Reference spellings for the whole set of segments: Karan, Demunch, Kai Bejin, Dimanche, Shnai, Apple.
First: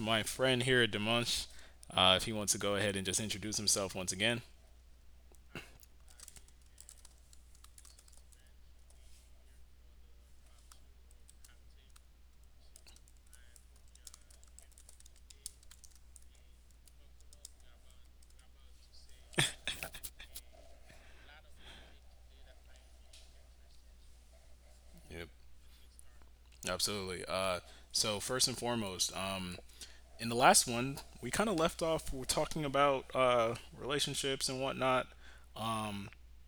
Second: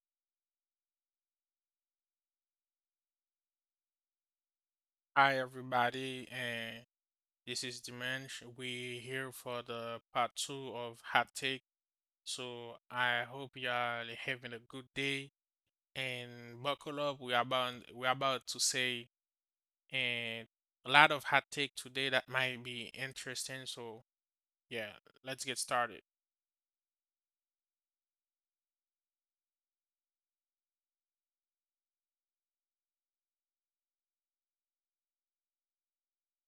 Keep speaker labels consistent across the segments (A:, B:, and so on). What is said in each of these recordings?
A: my friend here at Demunch. If he wants to go ahead and just introduce himself once again.
B: Hi everybody, and this is Dimanche. We here for the part two of Hot Take. So I hope y'all having a good day and buckle up. We are about to say and a lot of hot take today that might be interesting. So yeah,
A: Yep.
B: let's get started.
A: Absolutely. So first and foremost, in the last one, we kind of left off we're talking about relationships and whatnot.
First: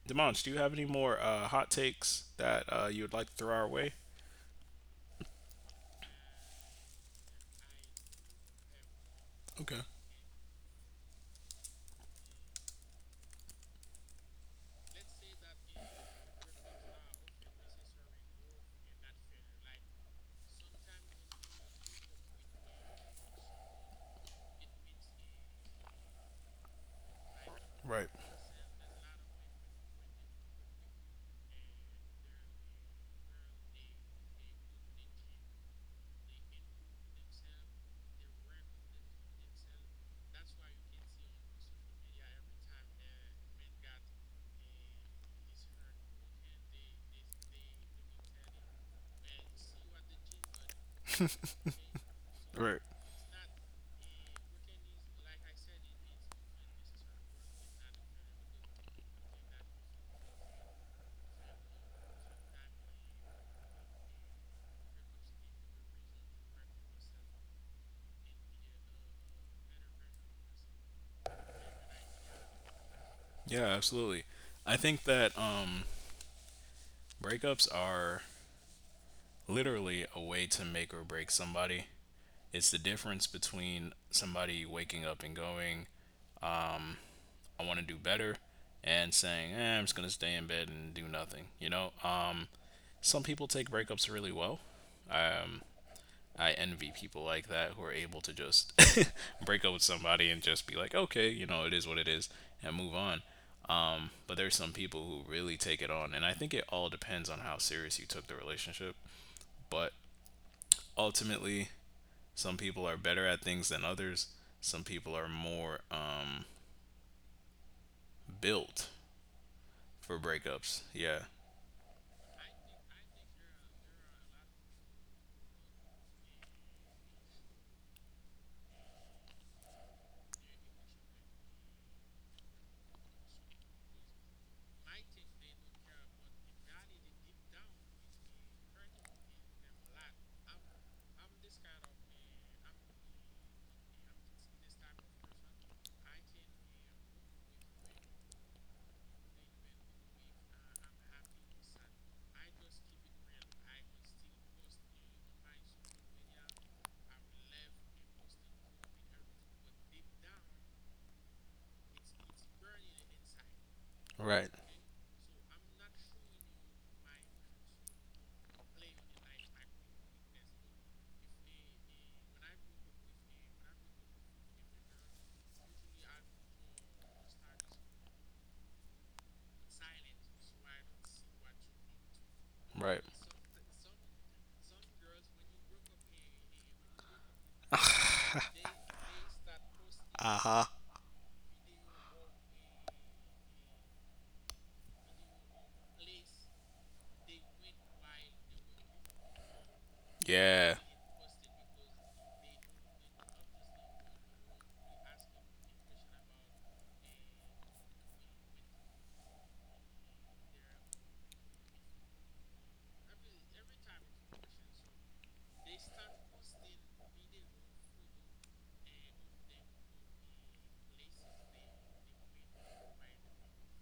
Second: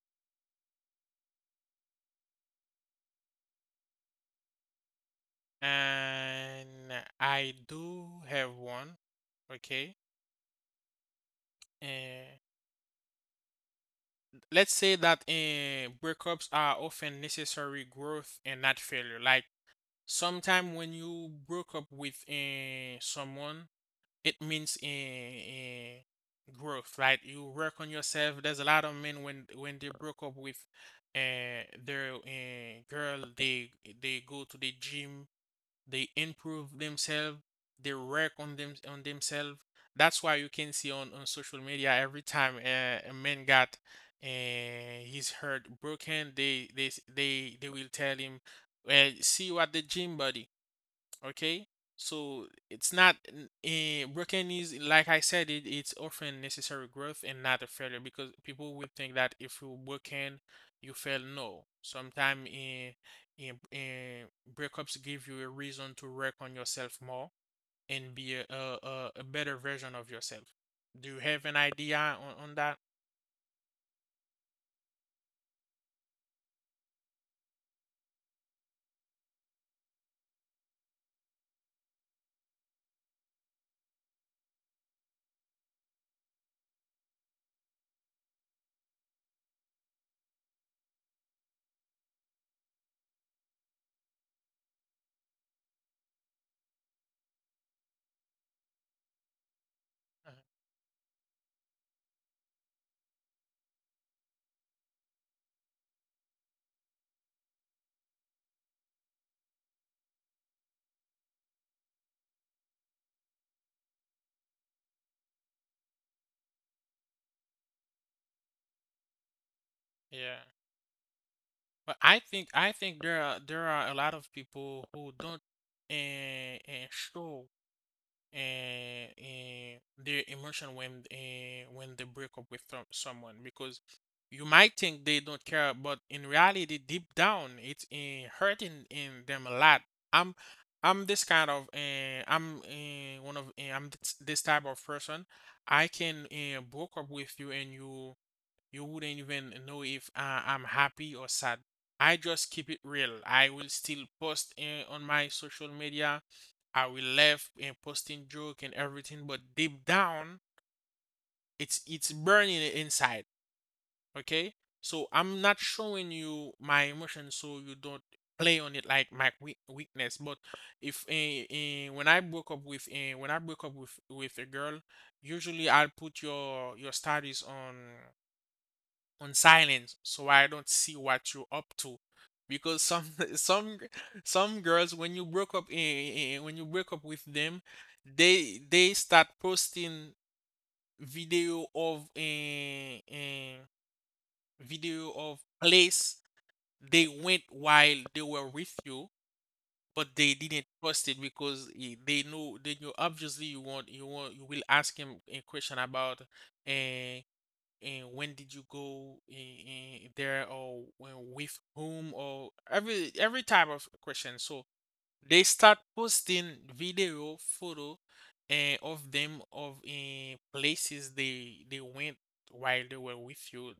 A: Demonch, do you have any more hot takes that you would like to throw our way?
B: And I do have one.
A: Okay.
B: Okay. And let's say that breakups are often necessary growth and not failure. Like sometime when you broke up with someone, it means growth, right? You work on
A: Right.
B: yourself. There's a lot of men when they broke up with their girl, they go to the gym, they improve themselves, they work on themselves. That's why you can see on social media every time a man got his heart broken, they s- they will tell him, see you at the gym, buddy. Okay, so
A: Right.
B: it's not broken is like I said it's often necessary growth and not a failure because people will think that if you broken you fail. No, sometimes in breakups give you a reason to work on yourself more and be a better version of yourself. Do you have an idea on that?
A: Yeah, absolutely. I think that breakups are literally a way to make or break somebody. It's the difference between somebody waking up and going, I want to do better, and saying, eh, I'm just going to stay in bed and do nothing. Some people take breakups really well. Um, I envy people like that who are able to just break up with somebody
B: Uh,
A: and just be like, okay, it is what it is, and move on. But there's some people who really take it on, and I think it all depends on how serious you took the relationship. But ultimately, some people are better at things than others. Some people are more built for
B: Yeah,
A: breakups. Yeah.
B: but I think there are a lot of people who don't and show their emotion when they break up with someone because you might think they don't care, but in reality deep down it's hurting in them a lot. I'm i'm this kind of I'm this, this type of person. I can broke up with you and you wouldn't even know if I'm happy or sad. I just keep it real. I will still post on my social media. I will laugh and posting joke and everything, but deep down, it's burning inside.
A: Right.
B: Okay, so I'm not showing you my emotions so you don't play on it like my weakness. But if when I broke up with a girl, usually I'll put your status on silence so I don't see what you're up to. Because
A: Right.
B: some some g- some girls when you break up when you break up with them, they start posting
A: Uh huh.
B: video of a video of place they went while they were with you, but they didn't
A: Yeah.
B: post it because they know obviously you want you will ask him a question about uh, and when did you go in there or when, with whom or every type of question. So they start posting video photo and of them of in places they went while they were with you,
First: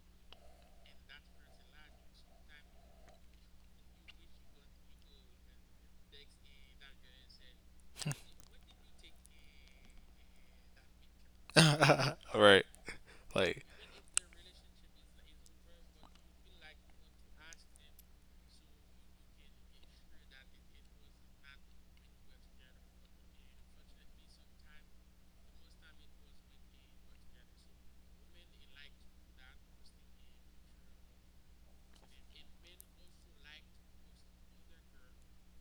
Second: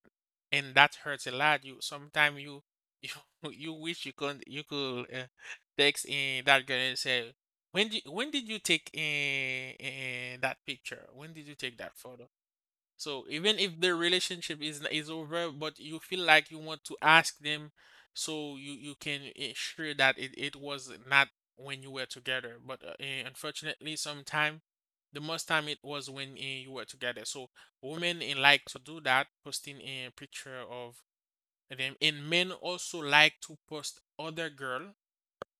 B: and that hurts a lot. You sometimes you you wish you could text in that girl and say when did you take in that picture, when did you take that photo.
A: Right.
B: So even
A: Like
B: if the relationship is over, but you feel like you want to ask them so you can ensure that it was not when you were together. But unfortunately, sometime the most time it was when you were together. So women like to do that, posting a picture of them, and men also like to post other girl,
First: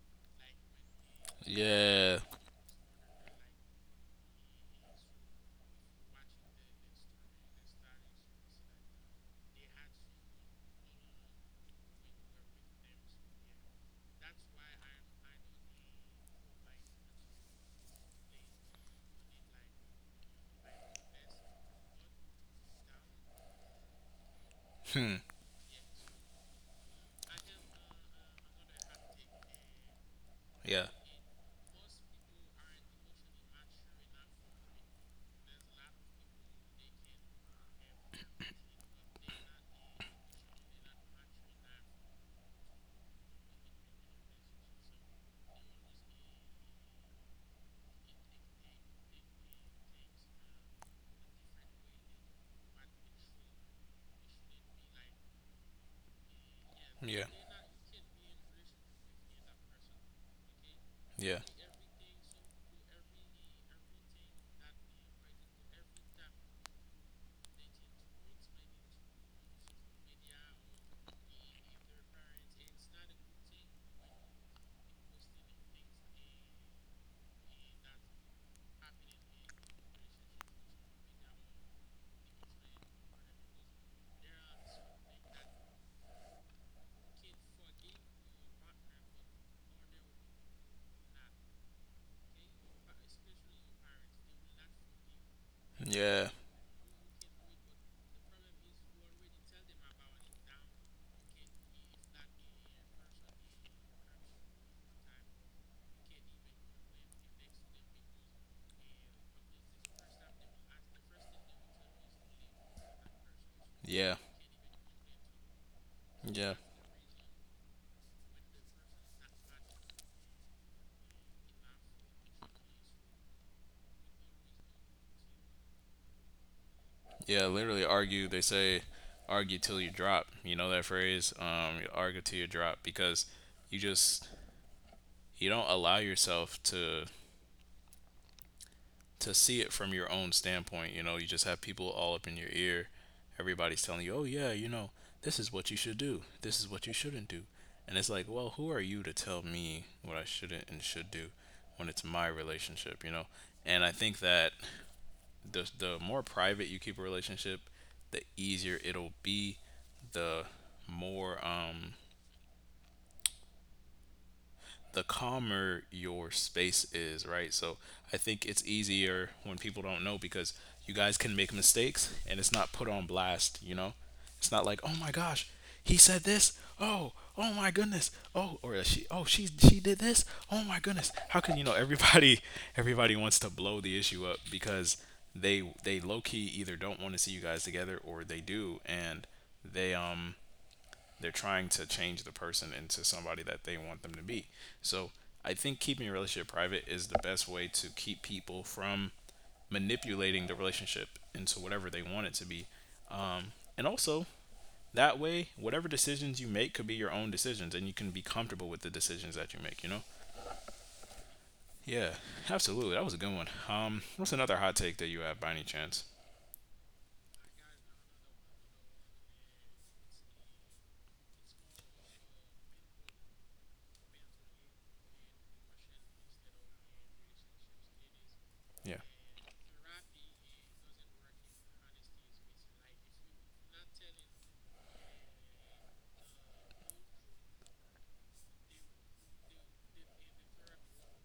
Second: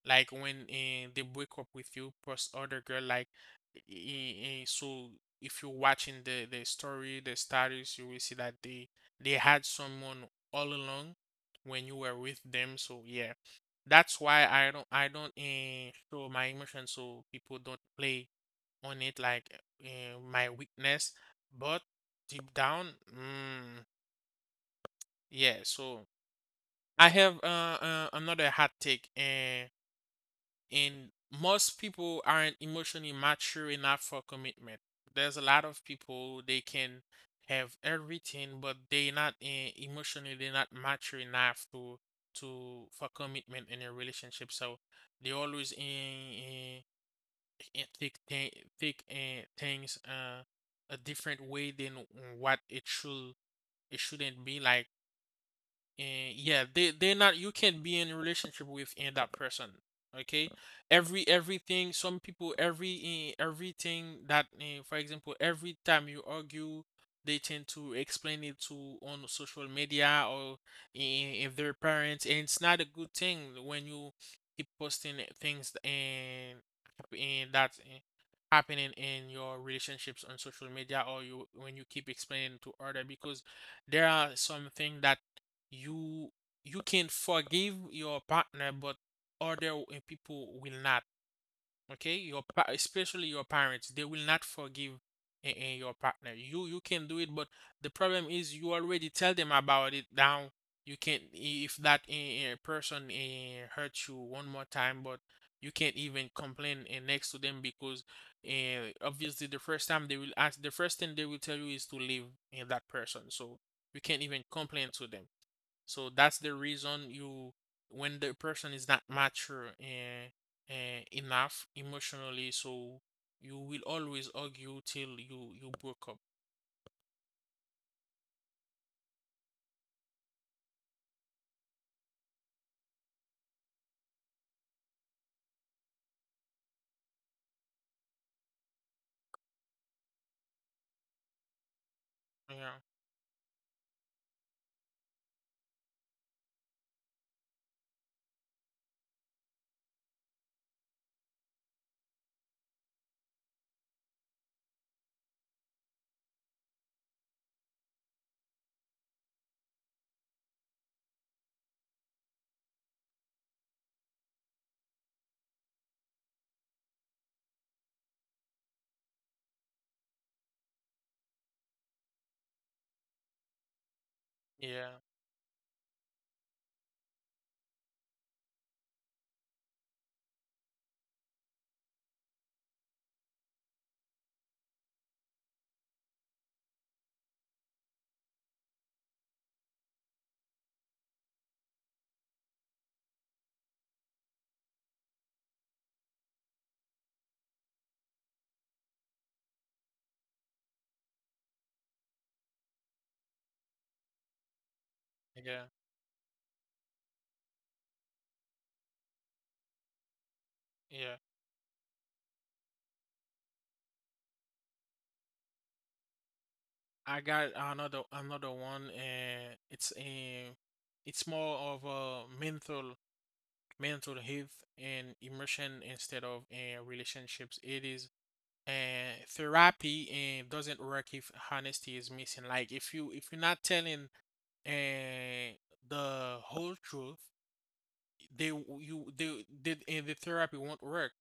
B: like when they break up with you
A: yeah.
B: plus other girl, like so if you're watching the story, the status, you will see that they had someone all along when you were with them. So yeah, that's why I don't show my emotions so people don't play on it like my weakness. But deep down, mm,
A: Hmm.
B: yeah. So I have another hot take.
A: Yeah.
B: And most people aren't emotionally mature enough for commitment. There's a lot of people, they can have everything, but they not eh, emotionally they're not mature enough to for commitment in a relationship. So they always in think things a different way than what it should it shouldn't be like. And yeah, they they're
A: Yeah.
B: not, you can't be in a relationship with and that person. Okay,
A: Yeah.
B: everything some people, everything that for example, every time you argue, they tend to explain it to on social media or if their parents. And it's not a good thing when you keep posting things and that happening in your relationships on social media, or you when you keep explaining to other, because there are some things that you you can forgive your partner, but other people will not. Okay, your especially your parents, they will not forgive your
A: Yeah.
B: partner. You can do it, but the problem is you already tell them about it now. You can't if that person hurt you one more time, but you can't even complain next to them, because obviously the first thing they will tell you is to leave that person. So you
A: Yeah.
B: can't even complain to them, so that's
A: Yeah.
B: the reason you, when the person is not mature enough emotionally, so you will always argue till you you broke up.
A: Yeah. Literally argue. They say argue till you drop. You know that phrase? Argue till you drop because you just, you don't allow yourself to see it from your own standpoint. You just have people all up in your
B: Yeah,
A: ear. Everybody's telling you, oh, yeah, this is what you should do. This is what you shouldn't do. And it's like, well, who are you to tell me what I shouldn't and should do when it's my relationship, And I think that the more private you keep a relationship, the easier it'll be, the more the calmer your space is, right? So I think it's easier when people don't know because you guys can make mistakes and it's not put on blast, It's not like,
B: yeah,
A: "Oh my gosh, he said this. Oh, oh my goodness. Oh, or she oh, she did this. Oh my goodness." How can you know everybody wants to blow the issue up because they low key either don't want to see you guys together or they do and they they're trying to change the person into somebody that they want them to be. So I think keeping your relationship private is the best way to keep people from manipulating the relationship into whatever they want it to be. Um, and also, that way,
B: yeah,
A: whatever decisions you make could be your own decisions and you can be comfortable with the decisions that you make,
B: yeah.
A: Yeah, absolutely. That was a good one. What's another hot take that you have by any chance?
B: I got another one, and it's a, it's more of a mental health and emotion instead of relationships. It is
A: Yeah.
B: and therapy and doesn't work if honesty is missing. Like if you're not telling and the whole truth, they w- you they did in the therapy won't work.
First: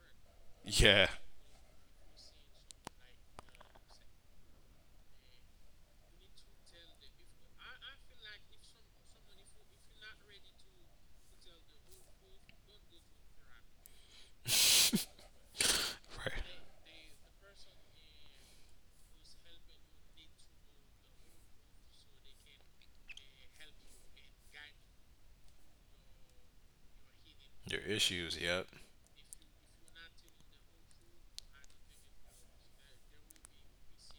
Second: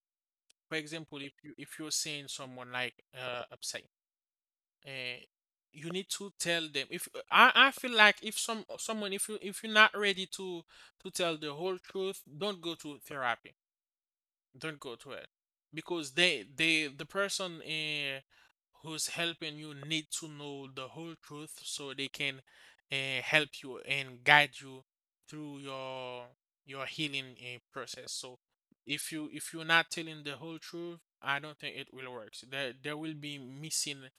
B: For
A: Yeah.
B: example, if you if you're seeing someone like upset, uh, you need to tell them. If I, I feel like if some someone if you if you're not ready to tell the whole truth, don't go to therapy, don't go to it, because
A: Right.
B: they the person who's helping you need to know the whole truth so they can help you and guide you through your healing
A: Your
B: process.
A: issues,
B: So
A: yep.
B: if you're not telling the whole truth, I don't think it will work. So there will be missing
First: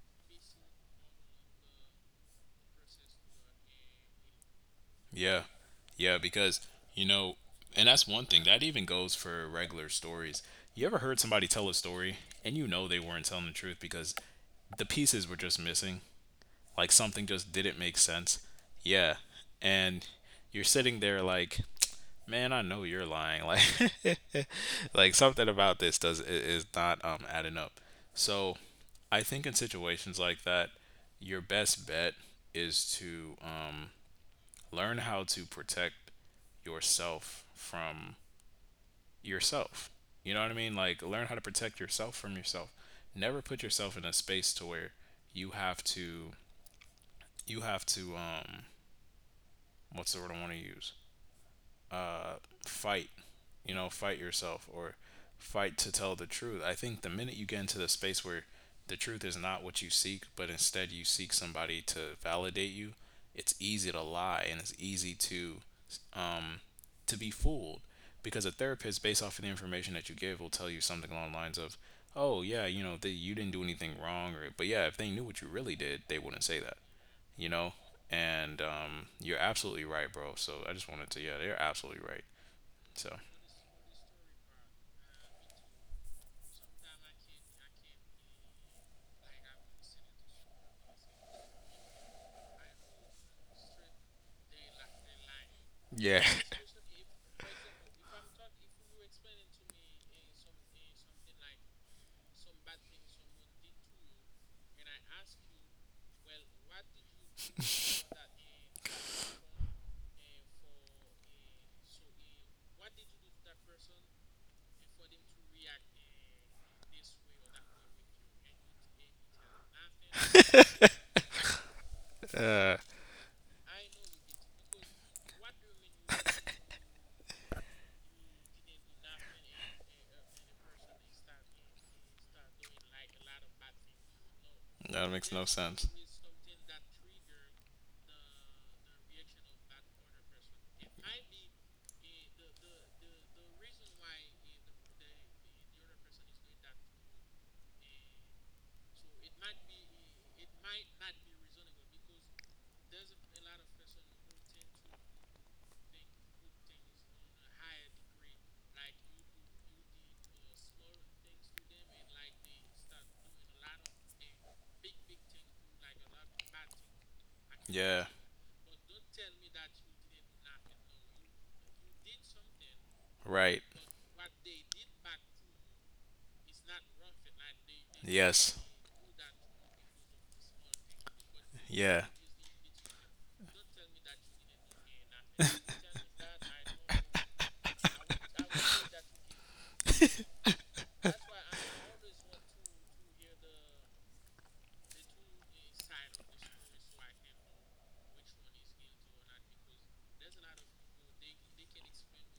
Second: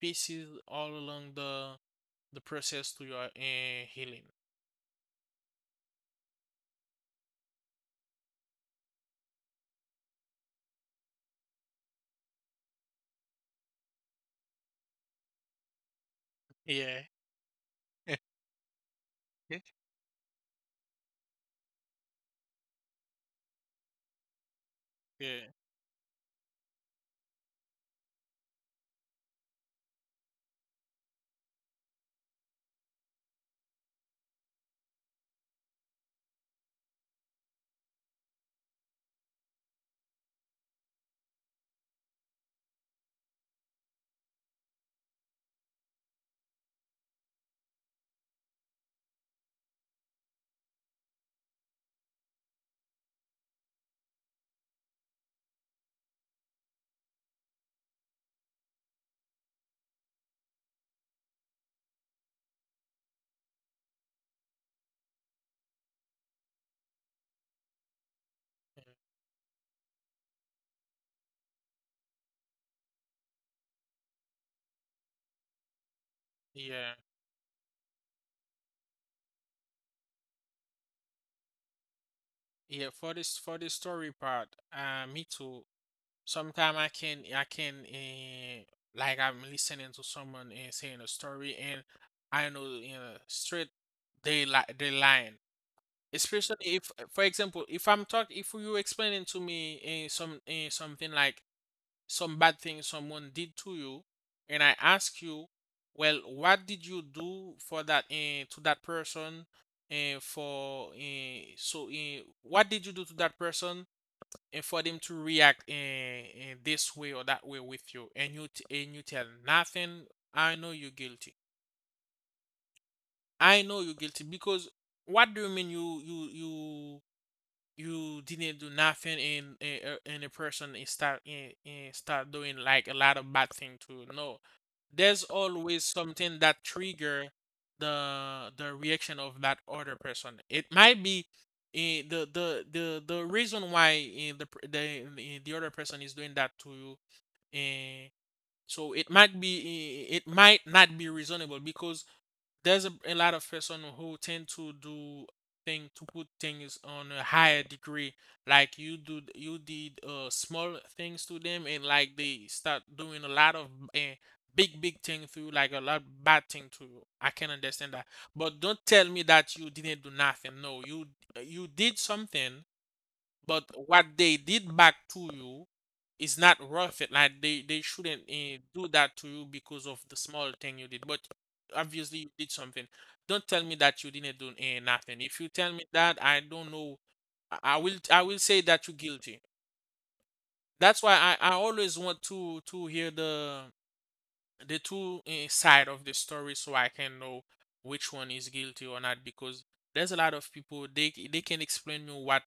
B: pieces all along the process to your healing.
A: Yeah. Yeah, because you know, and that's one thing. That even goes for regular stories. You ever heard somebody tell a story and you know they weren't telling the truth because the pieces were just missing? Like
B: Yeah.
A: something just didn't make sense. Yeah.
B: Yeah,
A: And you're sitting there like, "Man, I know you're lying." Like something about this is not adding up. So, I think in situations like that, your best bet is to learn how to protect yourself from yourself. You know what I mean? Like learn how to protect yourself from yourself. Never put yourself in a space to where you have to you have to what's the word I want to use? uh, Fight, you know, fight yourself or fight to tell the truth. I think the minute you get into the space where the truth is not what you seek, but instead you seek somebody to validate you, it's easy to lie and it's easy um, to be fooled because a therapist, based off of the information that you give, will tell you something along the lines of, "Oh yeah, you know, the, you didn't do anything wrong," or "But yeah, if they knew what you really did, they wouldn't say that,"
B: yeah.
A: you know. And you're absolutely right, bro. So I just wanted to, yeah, they're absolutely right.
B: Yeah, for
A: So
B: this for the story part, me too. Sometimes I can like I'm listening to someone and saying a story, and I know, you know, straight they like they lying.
A: yeah,
B: Especially if, for example, if I'm talk if you explaining to me something like some bad thing someone did to you, and I ask you, well, what did you do for that to that person, and for so what did you do to that person and for them to react in, this way or that way with you, and you and you tell nothing, I know you're guilty.
A: uh,
B: I know you're guilty, because what do you mean you you didn't do nothing, and and the person is start and start doing like a lot of bad thing too. No,
A: that
B: there's
A: makes
B: always
A: sense.
B: something that trigger the reaction of that other person. It might be the reason why eh, the pr- the eh, the other person is doing that to you. eh, so it might be it might not be reasonable, because there's a lot of person who tend to do thing to put things on a higher degree. Like you did small things to them, and like they start doing a lot of uh, big thing to you, like a lot bad thing to you. I can understand that,
A: Yeah,
B: but don't tell me that you didn't do nothing. No, you you did something, but
A: right.
B: what they did back to you is not worth it. Like they shouldn't
A: Yes.
B: do that to you because of the small thing you did. But
A: Yeah.
B: obviously you did something. Don't tell me that you didn't do nothing. If you tell me that, I don't know. I will say that you're guilty. That's why I always want to hear the two side of the story so I can know which one is guilty or not, because there's a lot of people they can explain you what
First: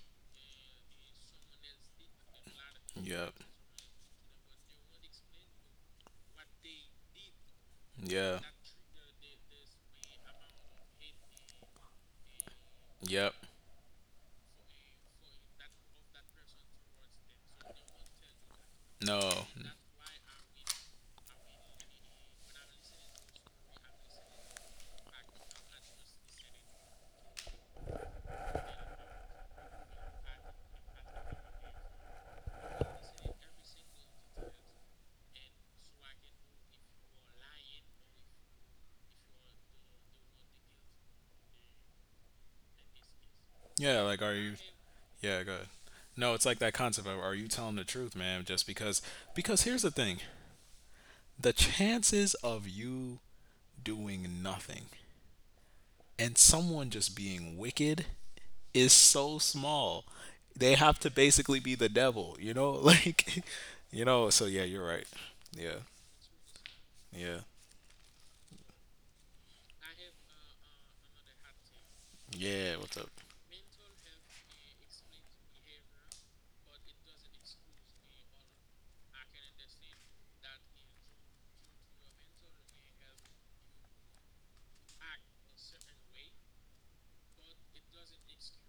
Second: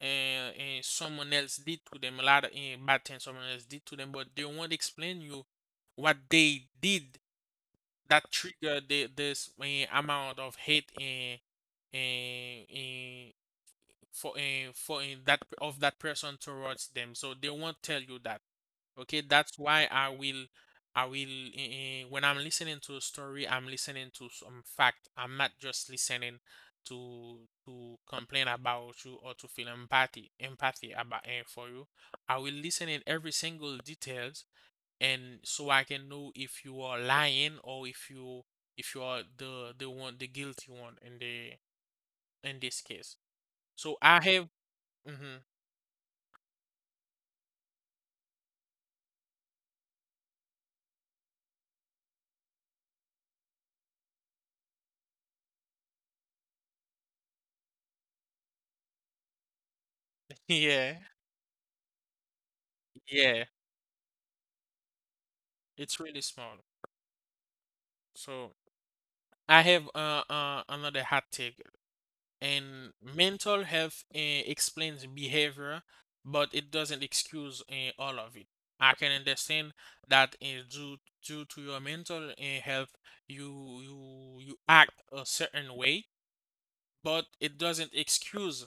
B: and someone else did to them, a lot of bad things
A: Yep.
B: someone else did to them, but they won't explain you what they did that
A: Yeah.
B: triggered this amount of hate and
A: Yep.
B: for that of that person towards them, so they won't tell you that. Okay,
A: No.
B: that's why I will, when I'm listening to a story, I'm listening to some fact. I'm not just listening to to complain about you or to feel empathy, about for you. I will listen in every single details, and so I can know if you are lying, or if you are the one, the guilty one in the in this case. So
A: Yeah. Like,
B: I
A: are
B: have,
A: you? Yeah.
B: hmm
A: Go ahead. No, it's like that concept of are you telling the truth, man? Just because? Because here's the thing: the chances of you doing nothing and someone just being wicked is so small. They
B: yeah,
A: have to basically be the devil, you know? Like,
B: yeah,
A: you know. So yeah, you're right. Yeah.
B: it's really small.
A: Yeah.
B: So. I have another hot take,
A: Yeah.
B: and
A: What's up?
B: mental health explains behavior, but it doesn't excuse all of it. I can understand that due to your mental health, you you you act a certain way, but it doesn't excuse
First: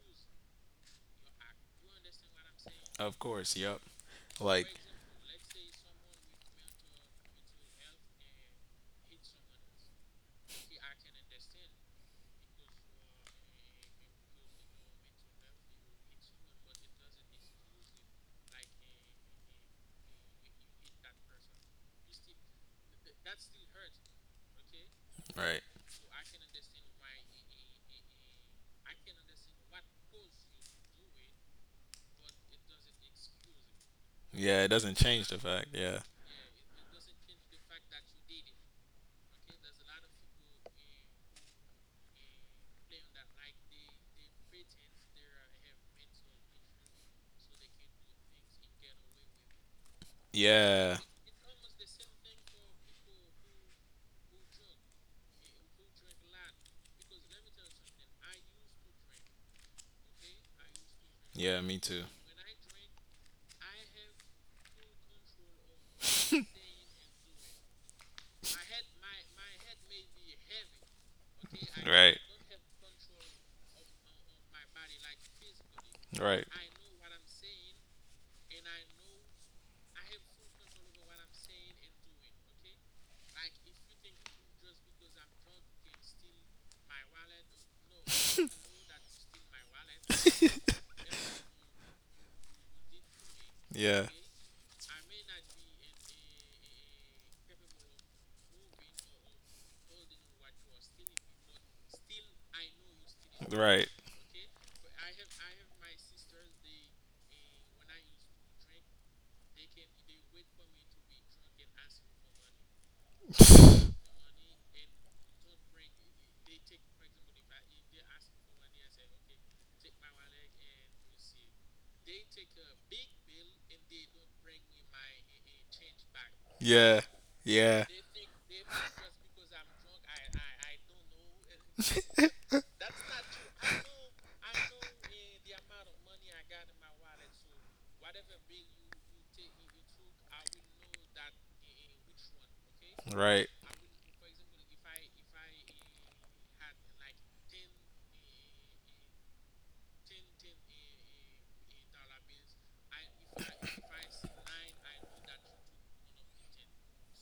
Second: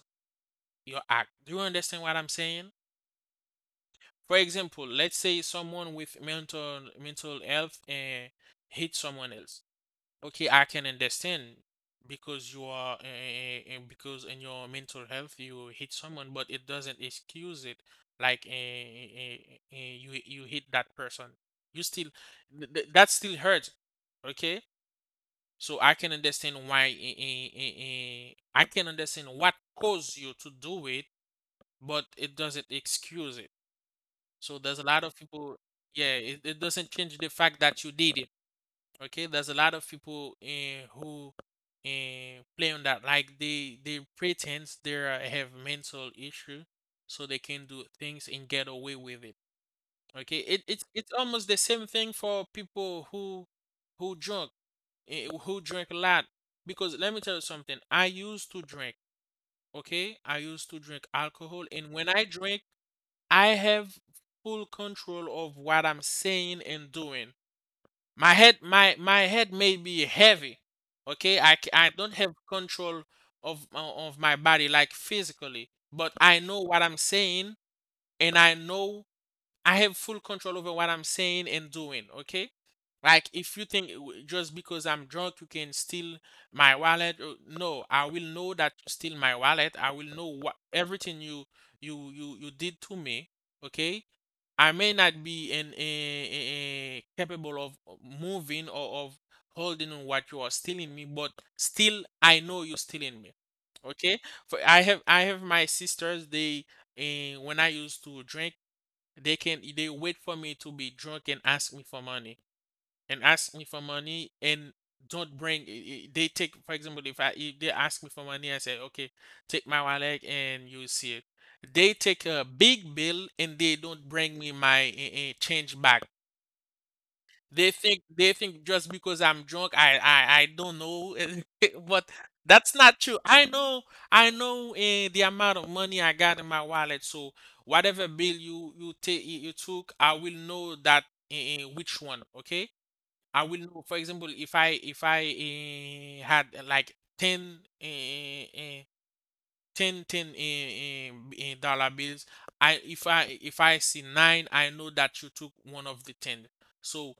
B: your act. Do you understand what I'm saying?
A: Of course, yep.
B: For
A: Like,
B: example, let's say someone with mental health hit someone else. Okay, I can understand because you are because in your mental health you hit someone, but it doesn't excuse it. Like you hit that person, you still that still hurts. Okay,
A: right.
B: so I can understand why I can understand what caused you to do it, but it doesn't excuse it. So
A: Yeah, it
B: there's a
A: doesn't
B: lot of
A: change the
B: people.
A: fact. Yeah.
B: Yeah, it doesn't change the fact that you did it. Okay, there's a lot of people who play on that, like they pretend they have mental issue so they can do things and get away with it. Okay, it's
A: Yeah.
B: almost the same thing for people who drunk, who drink a lot. Because let me tell you something, I used to drink. Okay, I used to drink
A: Yeah,
B: alcohol,
A: me
B: and
A: too.
B: when I drink I have full control of what I'm saying and doing. My head, my head may be heavy. Okay, I don't have control of my body, like physically, but I
A: Right.
B: know what I'm saying. And I know I have full control over what I'm saying and doing. Okay, like if you think just because I'm drunk you can steal my wallet, no, I will know that you steal my wallet. I will know what everything you did to me. Okay,
A: Yeah,
B: I may not be in- capable of moving or of holding on what you are stealing me, but still I know you're stealing me.
A: right.
B: Okay? For I have my sisters. They when I used to drink, they wait for me to be drunk and ask me for money and don't bring they take, for example, if I if they ask me for money, I say okay, take my wallet, and you see it, they take a big bill and they don't bring me my change back.
A: Yeah. Yeah.
B: They think just because I'm drunk I don't know. But that's not true. I know. I know the amount of money I got in my wallet, so whatever bill you took, I will know that, which one. Okay, I
A: Right.
B: will know, for example, if I had, like 10 10 ten dollar bills, I if I see nine, I know that you took one of the 10. So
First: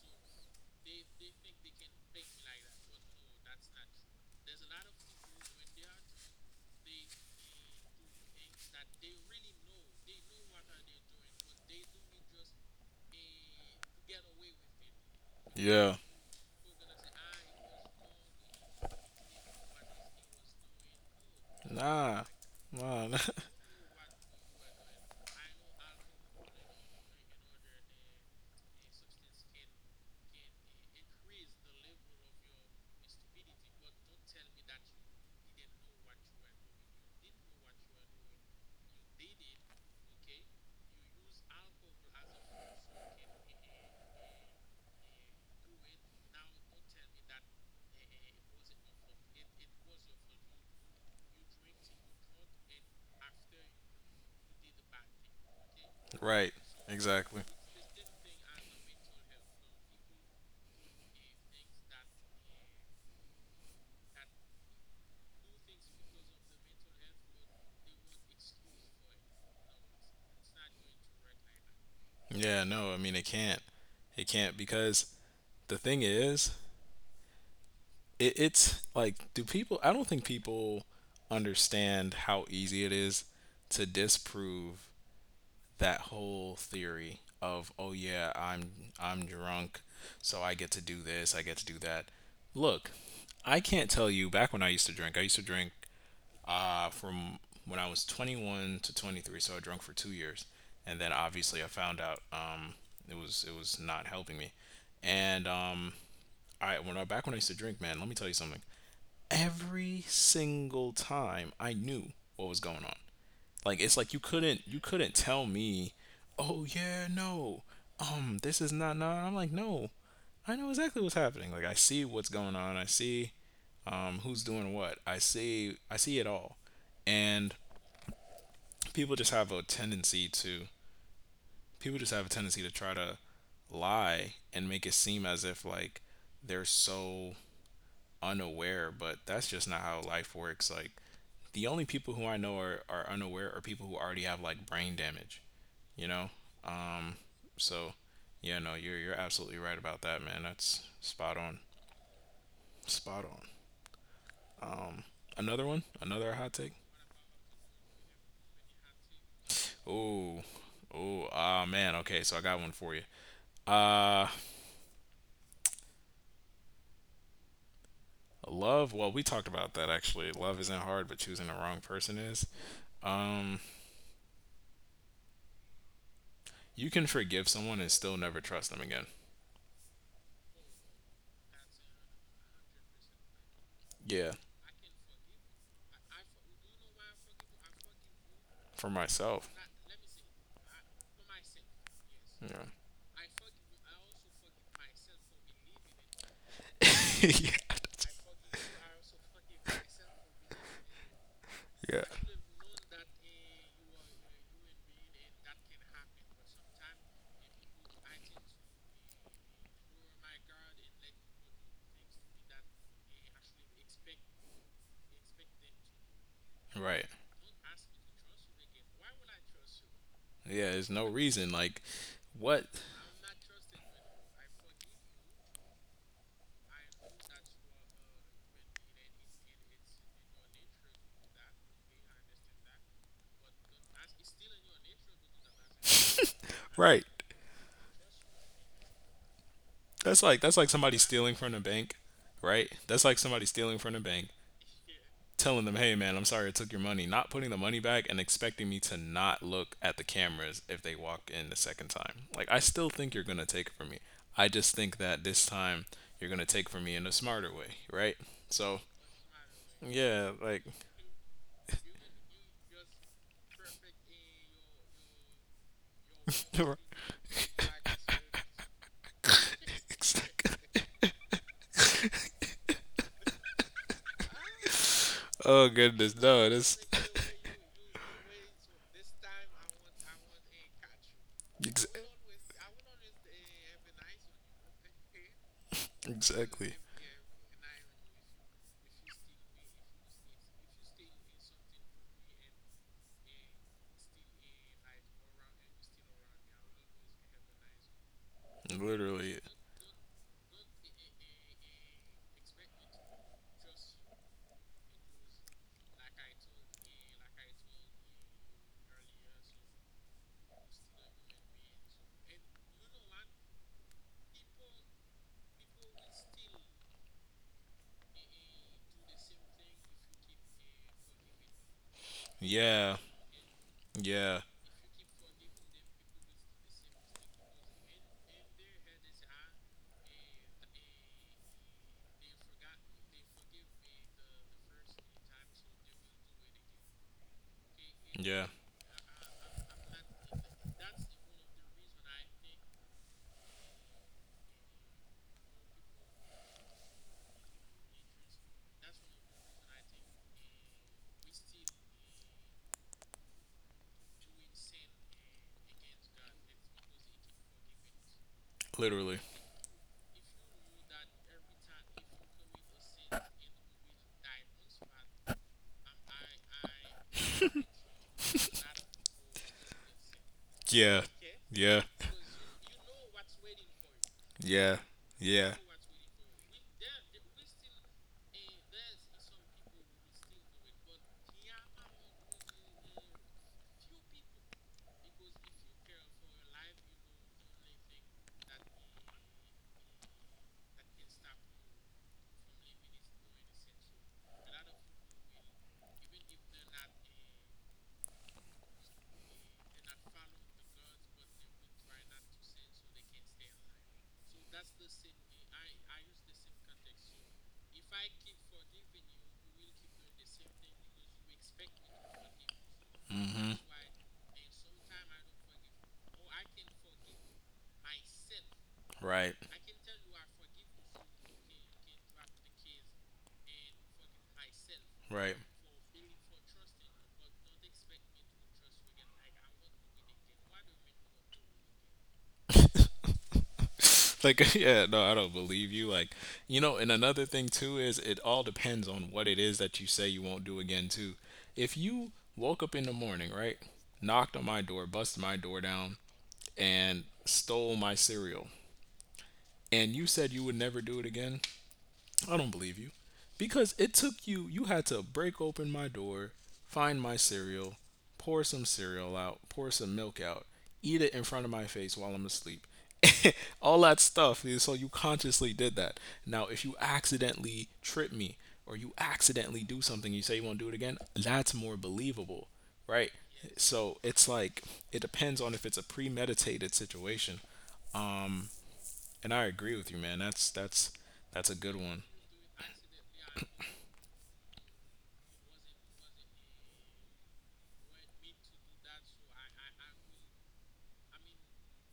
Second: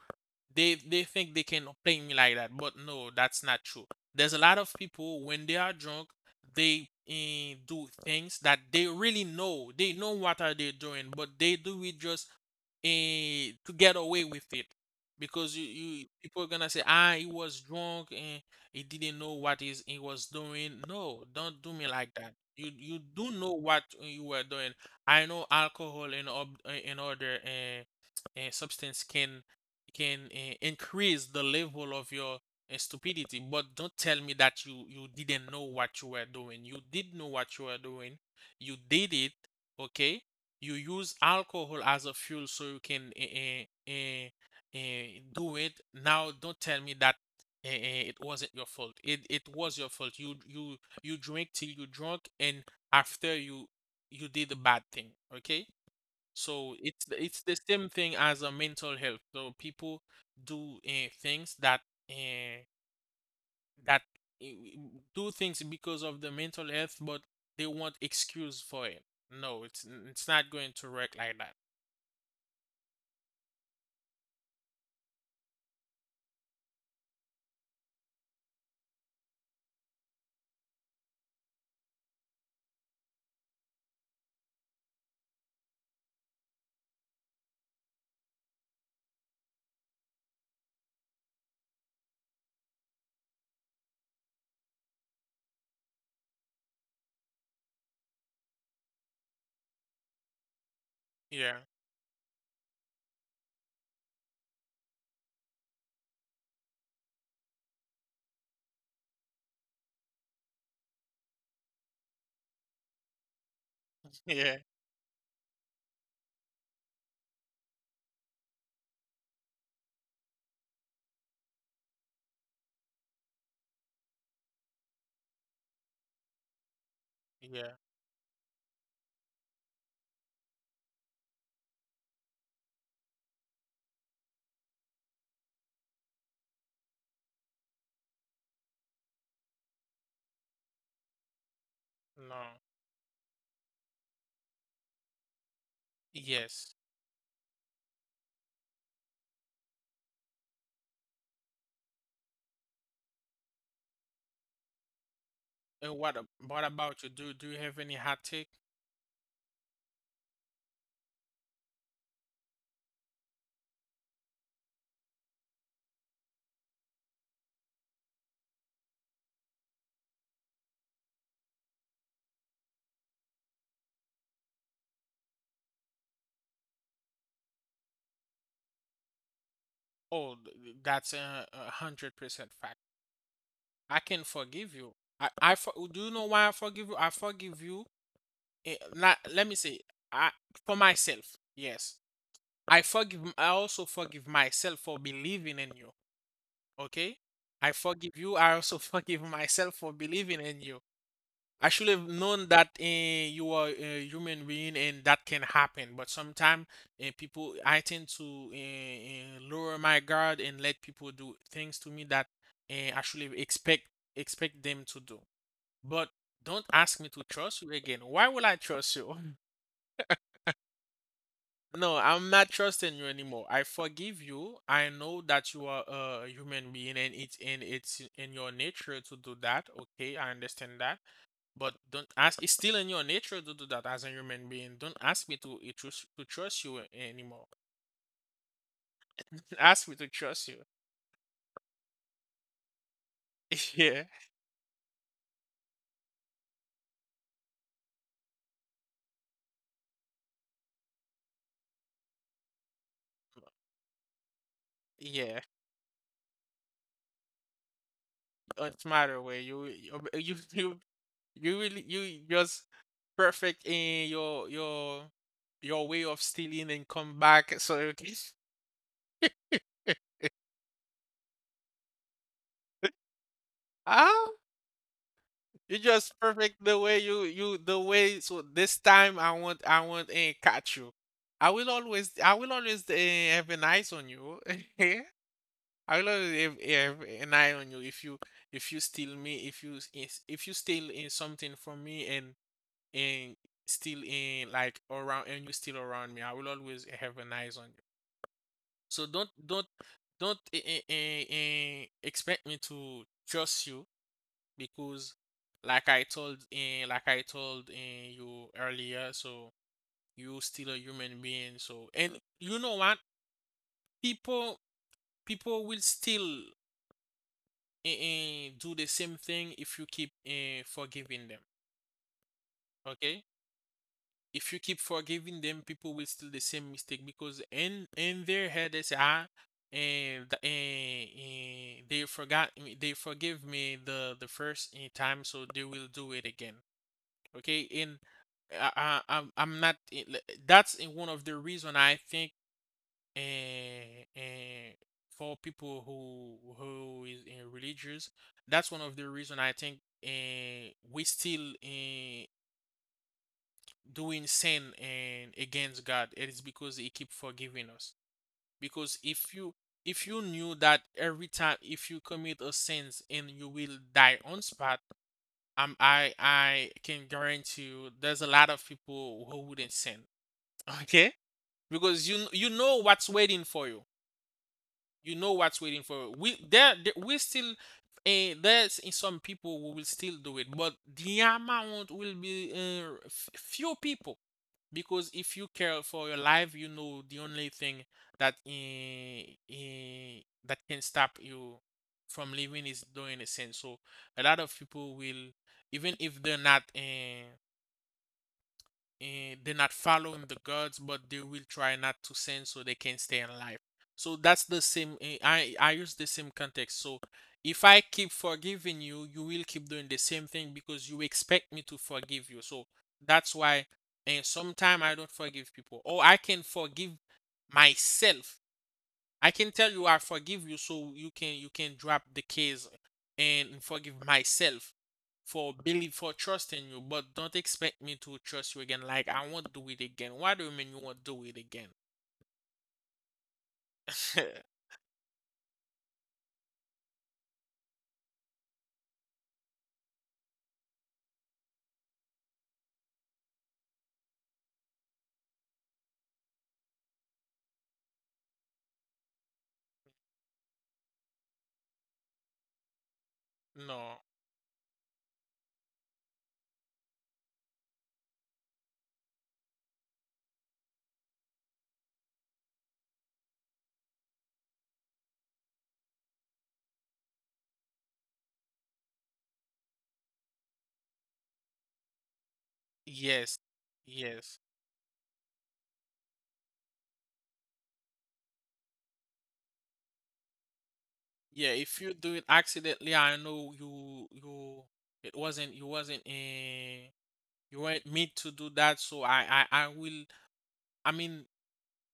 B: they think they can play me like that, but no, that's not true. There's a lot of people, when they are drunk they do things that they really know, they know what are they doing, but they do it just to get away with it. Because
A: Yeah.
B: you people are gonna say ah, he was drunk and he didn't know what is he was doing. No, don't do me like
A: Nah.
B: that. You
A: Nah.
B: do know what you were doing. I know alcohol and and other substance can increase the level of your stupidity, but don't tell me that you didn't know what you were doing. You did know what you were doing. You did it. Okay, you use alcohol as a fuel so you can uh, uh, do it. Now don't tell me that it wasn't your fault. It was your fault. You you drink till you drunk, and after you you did a bad thing. Okay,
A: Right.
B: so it's
A: Exactly.
B: the same thing as a mental health. So people do things that uh, that uh, do things because of the mental health, but they want excuse for it. No, it's not going to work like that.
A: Yeah, no, I mean it can't. It can't because the thing is, it's like do people I don't think people understand how easy it is to disprove that whole theory of oh yeah I'm drunk, so I get to do this, I get to do that. Look, I can't tell you back when I used to drink, from when I was 21 to 23, so I drank for 2 years. And then
B: Yeah,
A: obviously I found out, it was not helping me. And I when I back when I used to drink, man, let me tell you something. Every single time I knew what was going on. Like it's like
B: yeah,
A: you couldn't tell me, oh yeah, no, this is not not. I'm like, no, I know exactly what's happening. Like I see what's going on. I see who's doing what. I see it all. And
B: yeah.
A: people just have a tendency to people just have a tendency to try to lie and make it seem as if like they're so unaware, but that's just not how life works. Like the only people who I
B: No.
A: know are unaware are people who already have like brain damage. You know?
B: Yes.
A: Um, so yeah, no, you're absolutely right about that, man. That's spot on. Spot on. Another one?
B: And
A: Another hot
B: what
A: take?
B: about you? Do do you have any hot take?
A: Oh. Oh, ah man. Okay, so I got one for you. Uh love, well, we talked about that actually. Love isn't hard, but choosing the wrong person is. Um you can forgive someone and still never trust them again.
B: Oh, that's a 100% fact. I can
A: Yeah,
B: forgive you. Do you know why I forgive you? I forgive you,
A: for
B: let me
A: myself.
B: say, I for myself, yes,
A: Yeah.
B: I forgive. I also forgive myself for believing in you. Okay,
A: Yeah,
B: I
A: that's-
B: forgive you. I also forgive myself for believing in you. I should have
A: yeah.
B: known that you are a human being and that can happen. But sometimes people, I tend to lower my guard and let people do things to me that I should have expect them to do. But don't ask me
A: Right.
B: to trust you again. Why will I trust you?
A: Yeah, there's no reason like
B: No, I'm not
A: what.
B: trusting you anymore. I forgive you. I know that you are a human being and it's in your nature to do that. Okay, I understand that. But don't ask, it's still in your nature to do that as a human being. Don't ask me to eh, trust to trust you
A: Right.
B: anymore. Ask me to trust
A: That's
B: you.
A: like somebody stealing from the bank, right? That's like somebody stealing from
B: Yeah.
A: the bank, telling them, "Hey man, I'm sorry I took your money," not putting the money back and expecting me to not look at the cameras if they walk in the second time. Like I still think you're going to take it from me. I just think that
B: Yeah.
A: this time you're going to take from me in a smarter way, right?
B: It's
A: So,
B: matter where you
A: yeah, like
B: you really you just perfect in your your way of stealing and come back so you can
A: exactly.
B: Ah.
A: Oh
B: You just
A: goodness, no,
B: perfect the
A: that's
B: way you you the way, so this time I want and catch you.
A: ex-
B: I will always have an eyes on you. I will always
A: exactly,
B: have an eye on you if you steal me, if if you steal in something from me, and and steal in like around, and you steal around me, I will always have an eyes on you. So don't
A: literally,
B: don't don't eh, eh, eh, eh, expect me to trust you, because like I told in you earlier, so you still a human being. So, and you know what? People people will still do the same thing if you keep forgiving them.
A: yeah,
B: Okay?
A: yeah,
B: If you keep forgiving them, people will still the same mistake, because in their head they say ah, and they forgot me, they forgive me the first time, so they will do it again. Okay, and
A: yeah,
B: I'm not, that's in one of the reason I think, and for people who is in religious, that's one of the reason I think and we still in doing sin and against God, it is because he keep forgiving us. Because
A: literally,
B: if you knew that every time if you commit a sins and you will die on spot, I can guarantee you there's a lot of people who wouldn't sin.
A: yeah,
B: Okay?
A: yeah,
B: Because you know what's waiting for you.
A: yeah.
B: You know
A: Yeah.
B: what's waiting for we there, we still there's in some people who will still do it, but the amount will be few people. Because if you care for your life, you know the only thing that eh, that can stop you from living is doing a sin. So a lot of people will, even if they're not and they're not following the gods, but they will try not to sin so they can stay alive. So that's the same. I use the same context. So if I keep forgiving you, you will keep doing the same thing because you expect me to forgive you. So that's
A: Hmm.
B: why, and sometimes I don't forgive people, or I can forgive myself. I
A: Right.
B: can tell you I forgive you so you can drop the case and forgive myself
A: Right.
B: for believe for trusting you, but don't expect me to trust you again. Like I won't do it again. Why do you mean you won't do it again?
A: Like yeah, no, I don't believe you. Like, you know, and another thing too is it all depends on what it is that you say you won't do again too. If you woke up in the morning, right, knocked on my door, busted my door down, and stole my cereal, and you said you would never do it again, I don't believe you. Because it
B: No.
A: took you, you had to break open my door, find my cereal, pour some cereal out, pour some milk out, eat it in front of my face while I'm asleep. All that stuff. So you consciously did that. Now, if you accidentally trip me or you accidentally do something, you say you won't do it again, that's more believable, right?
B: Yes.
A: So it's
B: Yes.
A: like, it depends on if it's a premeditated situation. Um, and I agree with you, man. That's
B: Yeah,
A: a good
B: if you
A: one.
B: do it accidentally, I know you you it wasn't, you wasn't you weren't meant to do that, so I will, I mean,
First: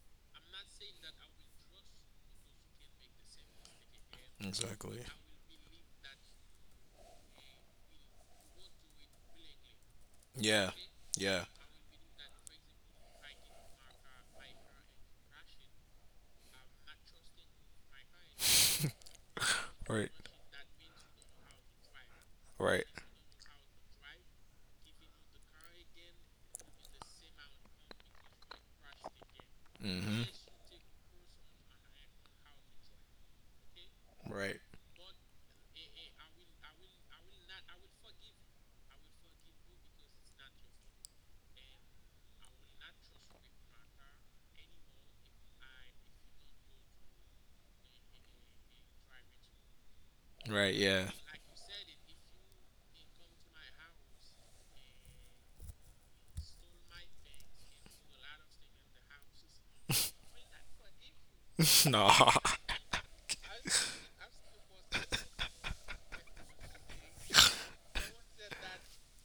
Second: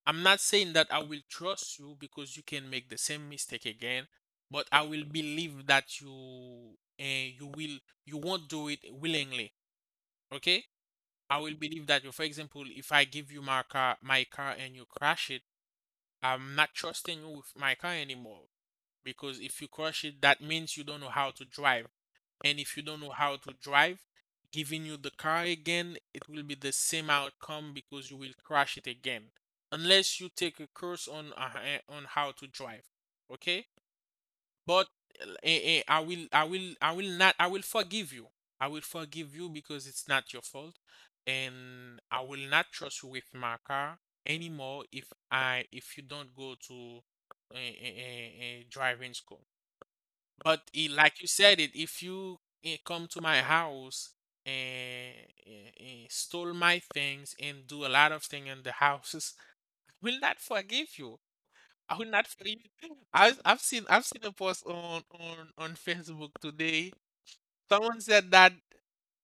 B: I'm not saying that I will trust you because you can make the same mistake again, but I will
A: Exactly.
B: believe that you you will you won't do it willingly. Okay?
A: Yeah.
B: I
A: Yeah.
B: will believe that you, for example, if I give you my car and you crash it, I'm not trusting you with my car anymore because if you crash
A: Right.
B: it, that means you don't know how to drive. And if you
A: Right.
B: don't know how to drive, giving you the car again, it will be the same outcome because you will crash it again. Unless
A: Mm-hmm.
B: you take a course on on how to drive. Okay?
A: Right.
B: But eh, eh, eh, I will I will I will not I will forgive you. I will forgive you because it's not your fault. And I will not trust you with my car anymore if I if you don't go to a driving school. But
A: Right.
B: it,
A: Yeah.
B: like you said it, if you come to my house and, stole my things and do a lot of things in the houses, I will not forgive you. I will
A: No.
B: not forgive you. I've seen a post on Facebook today. Someone said that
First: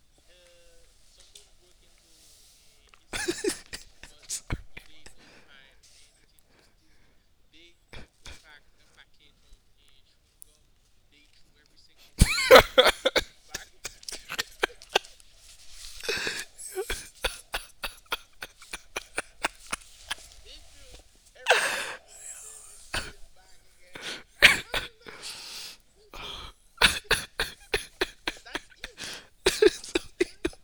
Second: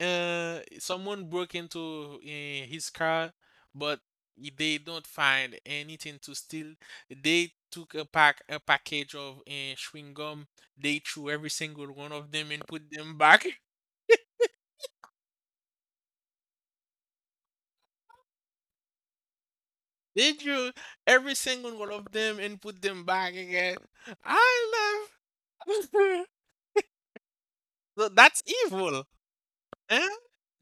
B: someone broke into his car, but they don't find anything to steal. They took a package of chewing gum. They threw every single one of them and put them back. They threw every single one of them and put them back again. I love. So that's evil, eh?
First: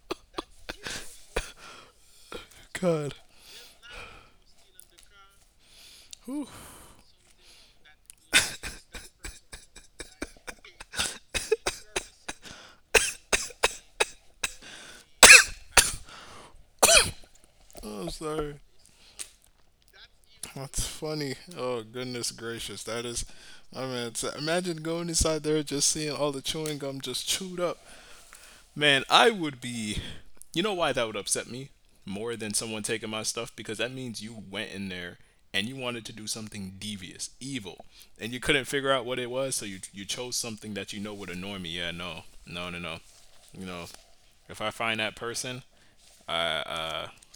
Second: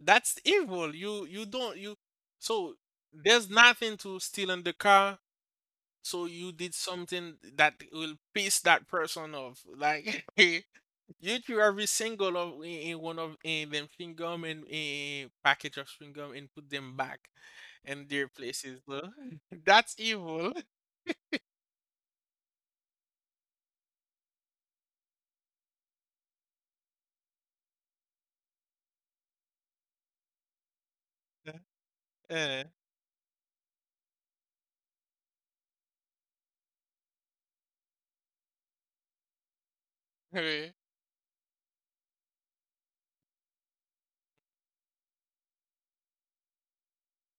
B: That's evil. You you don't you so
A: God.
B: there's nothing to steal in the car. So you did something that will piss that person off. Like, you threw every single of in one of in them chewing gum and a package of chewing gum and put them back in
A: I'm
B: their
A: sorry.
B: places. So that's evil.
A: That's funny. Oh goodness gracious. That is. I mean, imagine going inside there just seeing all the chewing gum just chewed up. Man, I would be. You know why that would upset me more than
B: Eh,
A: someone taking my stuff? Because that means you went in there and you wanted to do something devious, evil, and you couldn't figure out what it was, so you chose
B: eh,
A: something that you know would annoy me. Yeah, no, no, no, no. You know, if I find that person,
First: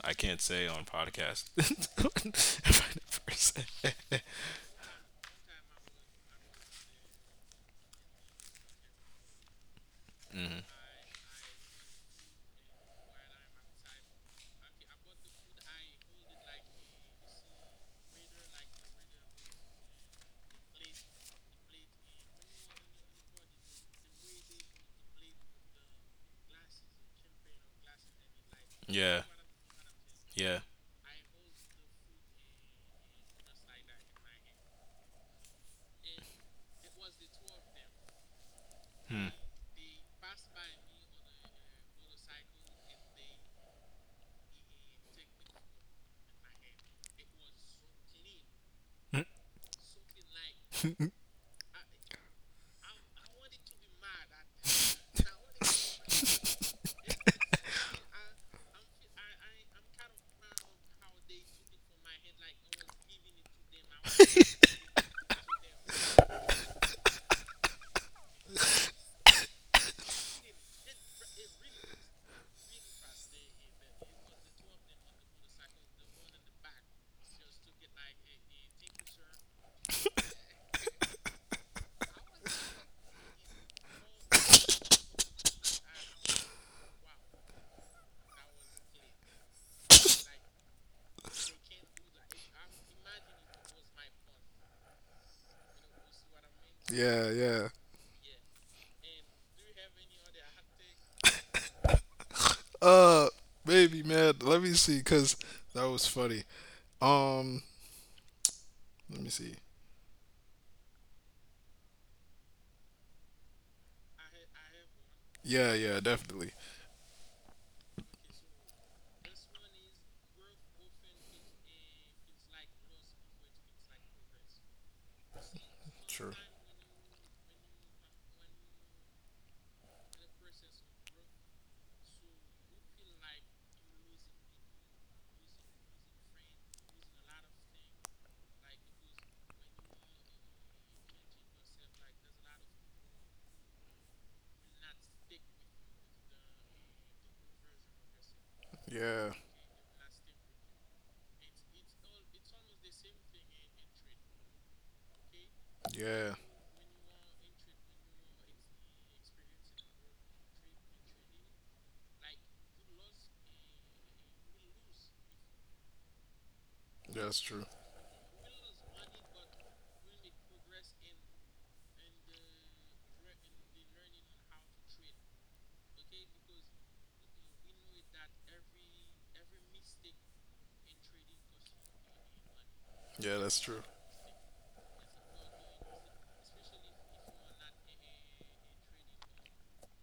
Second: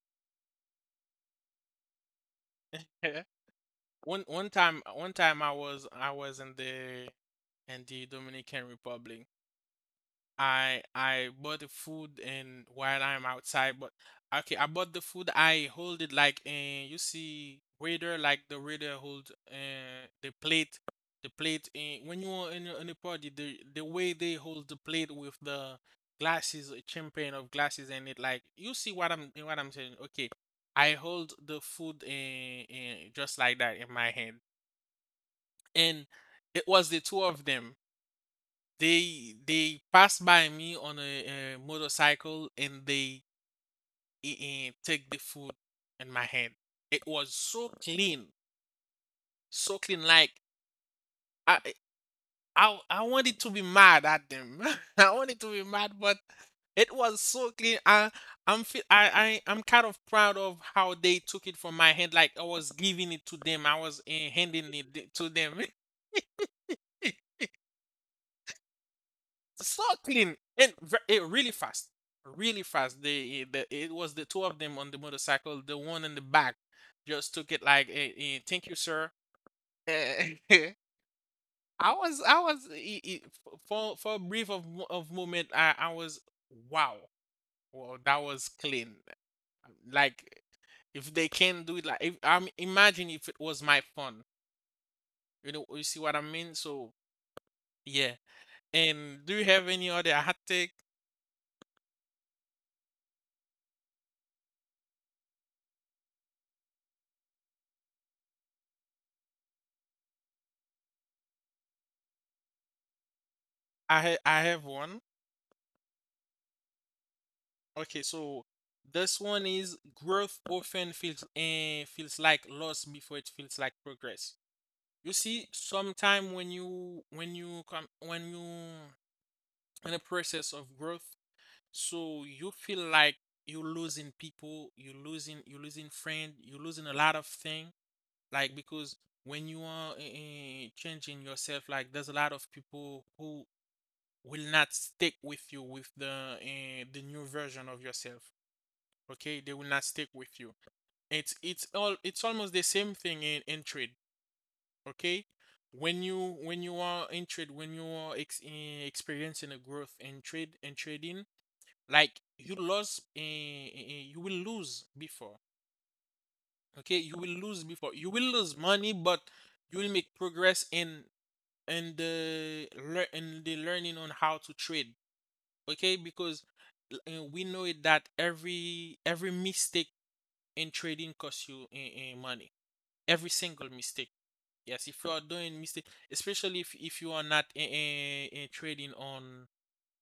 A: I can't say on podcast. If I find
B: eh.
A: that person,
B: One time I was in the Dominican Republic. I bought the food and while I'm outside, but okay, I bought the food. I hold it like, you see, waiter, like the waiter hold the plate, the plate. When you are in a party, the way they hold the plate with the glasses, champagne of glasses in it, like you see
A: yeah,
B: what I'm saying. Okay,
A: yeah.
B: I hold the food just like that in my hand, and it was the two of them. They pass by me on a, motorcycle and they take the food in my hand. It was so clean, so clean. Like, I eh, I wanted to be mad at them. I wanted to be mad, but it was so clean. I I'm feel I I'm kind of proud of how they took it from my hand. Like I was giving it to them. I was handing it to them. So clean and it really fast, really fast. They it was the two of them on the motorcycle. The one in the back just took it like, "Thank you, sir." Eh, I was eh, eh, eh, f- for a brief of mo- of moment. I was wow, well that was clean. Like, if they can do it, like if I'm imagine if it was my phone. You know, you see what I mean? So
A: Yeah, yeah.
B: yeah. And do you have any other hot take?
A: Uh, Baby, man. Let me see, cause that was funny. Um, Let me see.
B: I have one.
A: Yeah, yeah, definitely.
B: Okay, so this one is growth often feels feels like loss before it feels like progress. You see,
A: True.
B: sometime when you in a process of growth, so you feel like you're losing people, you're losing friend, you're losing a lot of thing. Like, because when you are changing yourself, like there's a lot of people who will not stick with you with the the new version of yourself.
A: Yeah,
B: Okay, they will not stick with you. It's almost the same thing in trade. Okay, when
A: yeah,
B: you are experiencing a growth in trade and trading, like you lost, you will lose before. Okay, you will
A: that's
B: lose
A: true.
B: before, you will lose money, but you will make progress in in the learning on how to trade. Okay, because we know it that every mistake and trading costs you money. Every
A: Yeah, that's
B: single
A: true.
B: mistake. Yes, if you are doing mistake, especially if you are not trading on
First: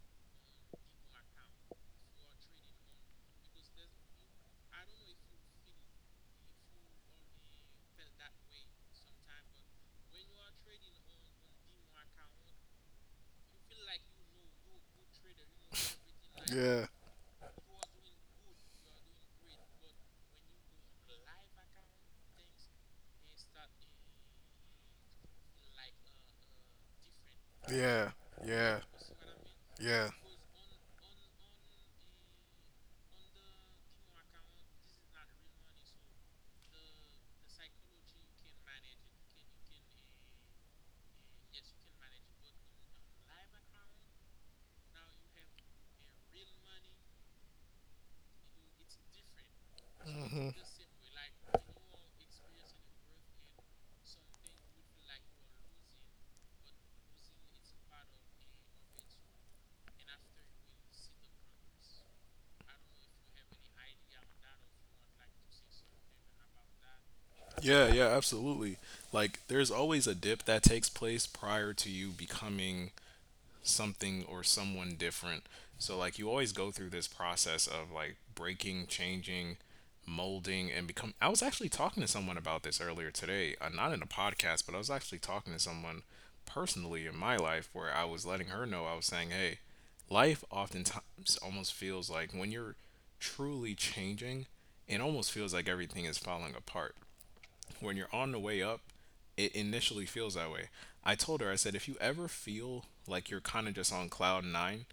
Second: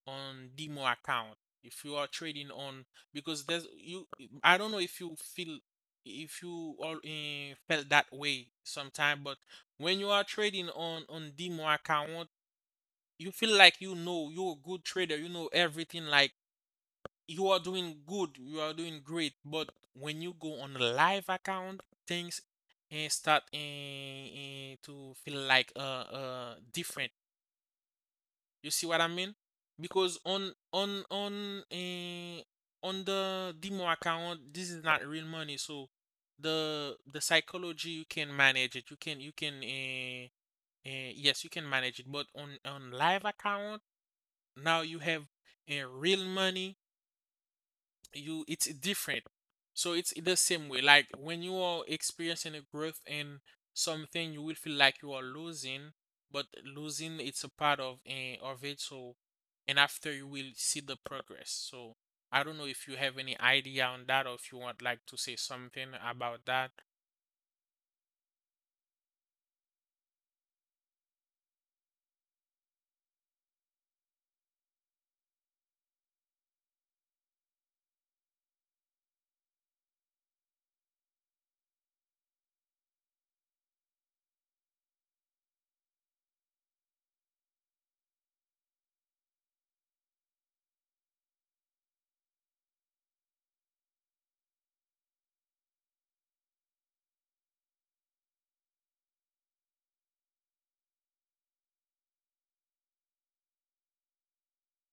B: demo account, if you are trading on, because there's you. I don't know if you feel, if you all felt that way sometime, but when you are trading on demo account, you feel like you know you're a good trader. You know everything. Like,
A: Yeah,
B: you are doing good, you are doing great, but when you go on a live account, things and start to feel like different.
A: yeah,
B: You
A: yeah,
B: see what I mean?
A: yeah,
B: Because on on the demo account, this is not real money, so the psychology you can manage it. You can yes you can manage it, but on live account now you have real money. You, it's different. So it's the same way, like when you are experiencing a growth in something, you will feel like you are losing, but losing, it's a part of of it. So, and after, you will see the progress. So I don't know if you have any idea on that, or if you want, like, to say something about that.
A: yeah, yeah, absolutely. Like, there's always a dip that takes place prior to you becoming something or someone different. So like you always go through this process of like breaking, changing, molding and become I was actually talking to someone about this earlier today, not in a podcast, but I was actually talking to someone personally in my life where I was letting her know I was saying, "Hey, life oftentimes almost feels like when you're truly changing, it almost feels like everything is falling apart." When you're on the way up, it initially feels that way. I told her, I said, if you ever feel like you're kind of just on cloud nine,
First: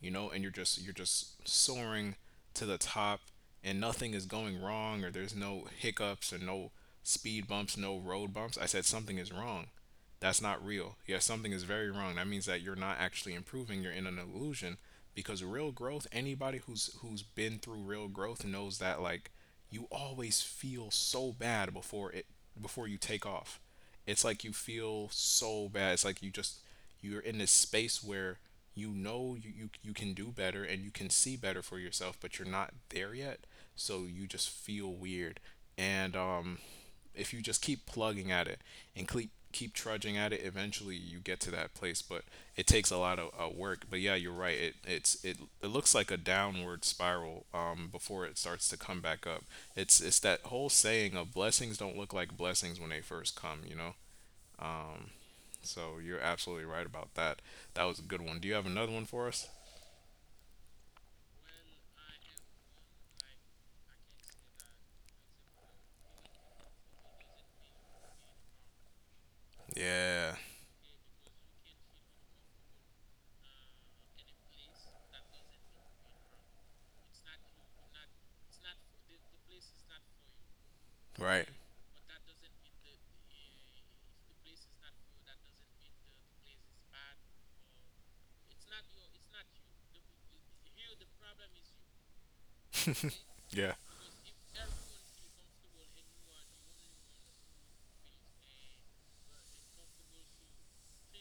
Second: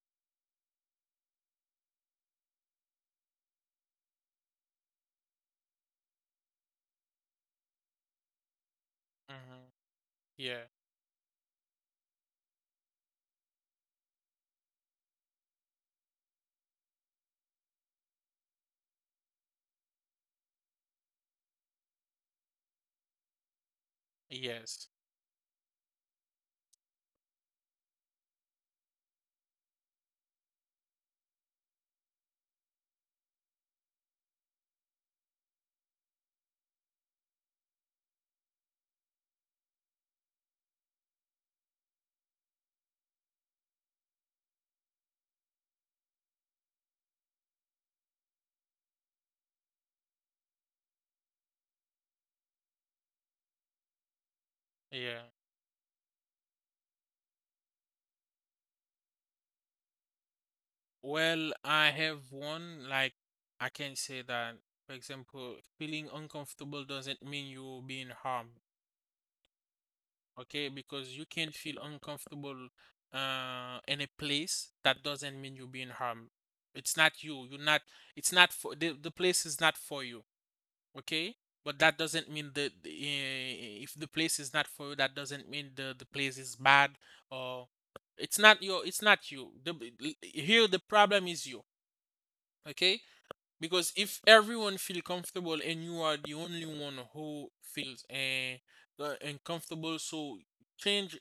A: and you're just soaring to the top and nothing is going wrong or there's no hiccups or no speed bumps, no road bumps. I said something is
B: Hmm,
A: wrong. That's not
B: yeah,
A: real. Yeah, something is very wrong. That means that you're not actually improving, you're in an illusion because real growth, anybody who's been through real growth knows that like you always feel so bad before it before you take off. It's like you
B: yes,
A: feel so bad. It's like you just you're in this space where you know you can do better and you can see better for yourself, but you're not there yet. So you just feel weird. And if you just keep plugging at it and keep trudging at it, eventually you get to that place. But it takes a lot of work. But yeah, you're right. It looks like a downward spiral before it starts to come back up. It's that whole saying of blessings don't look like blessings when they first come. You know. Um,
B: yeah,
A: so you're absolutely right about that. That was a good one. Do you have another one for us?
B: well, I have one. Like, I can say that, for example, feeling uncomfortable doesn't mean you're being harmed,
A: Yeah.
B: okay? Because you can feel uncomfortable in a place. That doesn't mean you're being harmed. It's not you. You're not. It's not for the place is not for you, okay?
A: Right.
B: But that doesn't mean that the, eh, if the place is not for you, that doesn't mean the place is bad, or it's not your. It's not you. The, here the problem is you, okay?
A: Yeah.
B: Because if everyone feel comfortable and you are the only one who feels uncomfortable, so change,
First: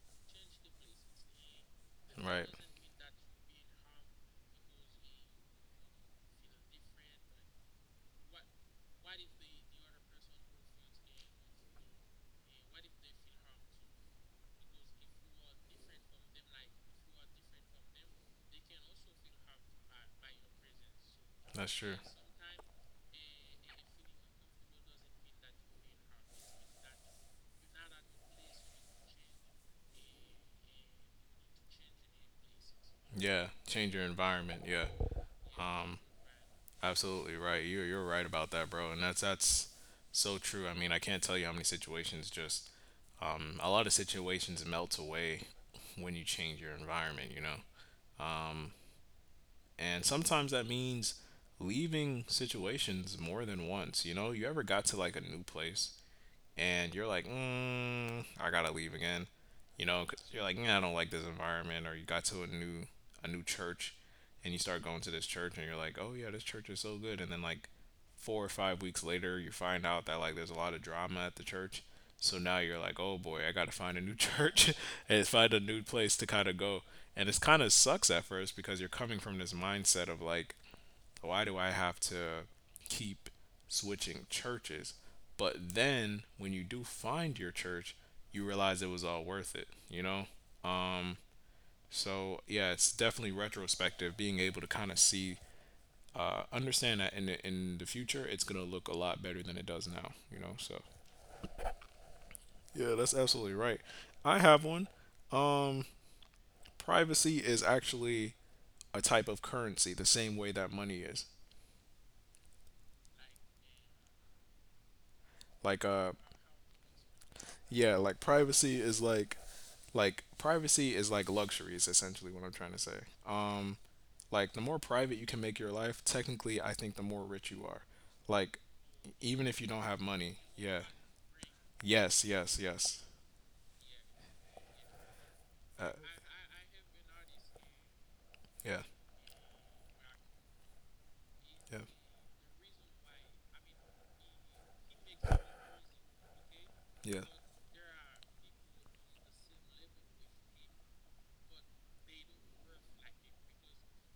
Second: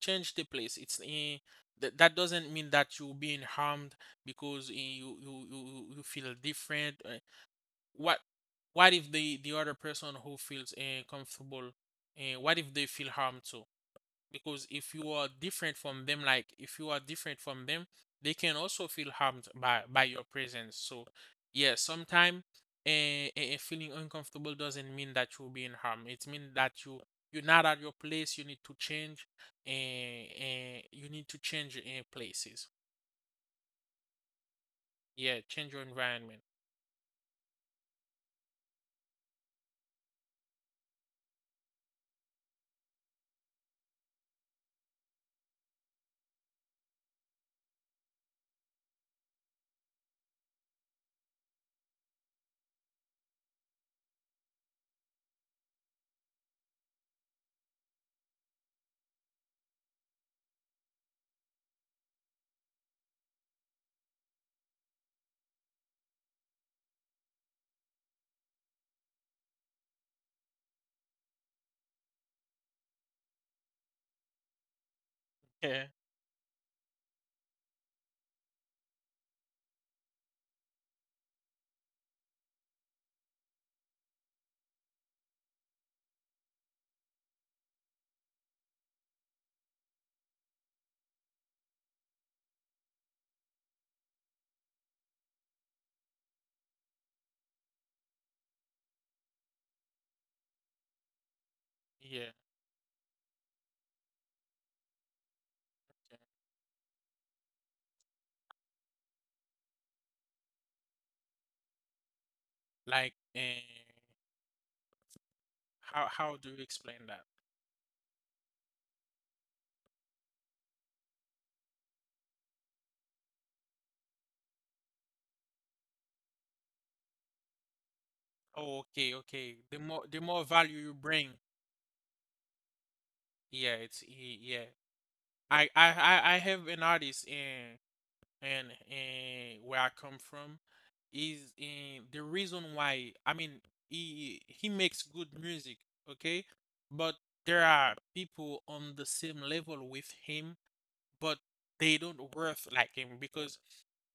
B: change the place. It's eh, that that doesn't mean that you're being harmed, because eh, you feel different. Eh. What what if the the other person who feels comfortable, eh, what if they feel harmed too? Because if you are different from them, like if you are different from them, they can also feel harmed by your presence. So
A: That's
B: yeah,
A: true.
B: sometimes feeling uncomfortable doesn't mean that you're being harmed. It means that you, you're not at your place. You need to change, and you need to change in places.
A: Yeah. Change your environment. Yeah.
B: Yeah, change your
A: Um.
B: environment.
A: Absolutely right. You're right about that, bro. And that's so true. I mean, I can't tell you how many situations just a lot of situations melt away when you change your environment. You know. Um. And sometimes that means leaving situations more than once. You know. You ever got to like a new place and you're like, I gotta leave again, you know, because you're like, "Nah, I don't like this environment, or you got to a new church, and you start going to this church, and you're like, oh yeah, this church is so good, and then like 4 or 5 weeks later, you find out that like there's a lot of drama at the church. So now you're like, oh boy, I gotta find a new church and find a new
B: Yeah,
A: place to kind of go. And it's kind of sucks at first because you're coming from this mindset of like, so why do I have to keep switching churches? But then when you do find your church, you realize it was all worth it, you know? Um, so yeah, it's definitely retrospective, being able to kind of see, understand that in the future, it's gonna look a lot better than it does now, you know? So
B: yeah,
A: yeah, that's absolutely right. I have one. Um,
B: yeah.
A: Privacy is actually a type of currency, the same way that money is.
B: Like, eh,
A: Like,
B: how do you explain that?
A: yeah, like privacy is like privacy is like luxury is essentially what I'm trying to say um like the more private you can make your life technically I think the more rich you are like
B: Oh, okay,
A: even
B: okay.
A: if you
B: The
A: don't have
B: more, the
A: money
B: more value
A: yeah
B: you bring,
A: yes yes yes
B: yeah, yeah,
A: uh,
B: I have an artist in
A: yeah
B: and where I come from is
A: yeah
B: in the reason why I mean, he makes good music, okay? But
A: yeah
B: there are people on the same level with him, but they don't worth like him because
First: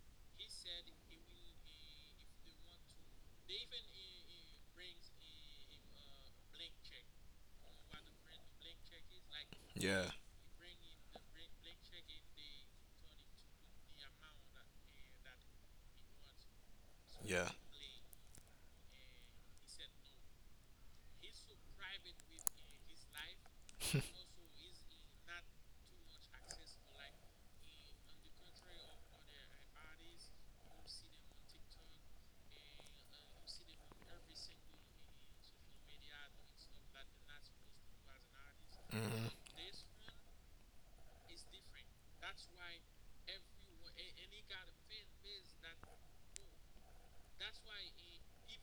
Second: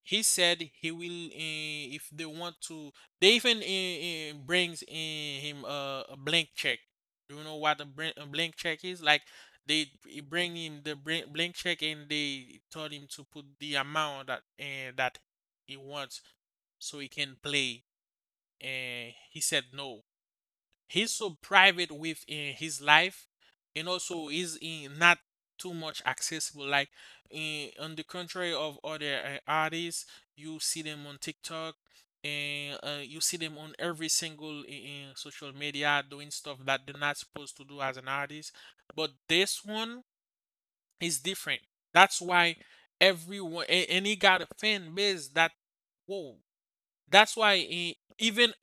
B: he said he will if they want to, they even brings in him a blank check. Do you know what a, a blank check is? Like, they
A: yeah
B: bring him the blank check and they told him to put the amount that that he wants so he can
A: yeah
B: play. And he said no. He's so private within his life, and also is in not too much accessible, like, in, on the contrary of other artists. You see them on TikTok and you see them on every single in, social media doing stuff that they're not supposed to do as an artist. But this one is different. That's why everyone and he got a fan base that, whoa. That's why he, even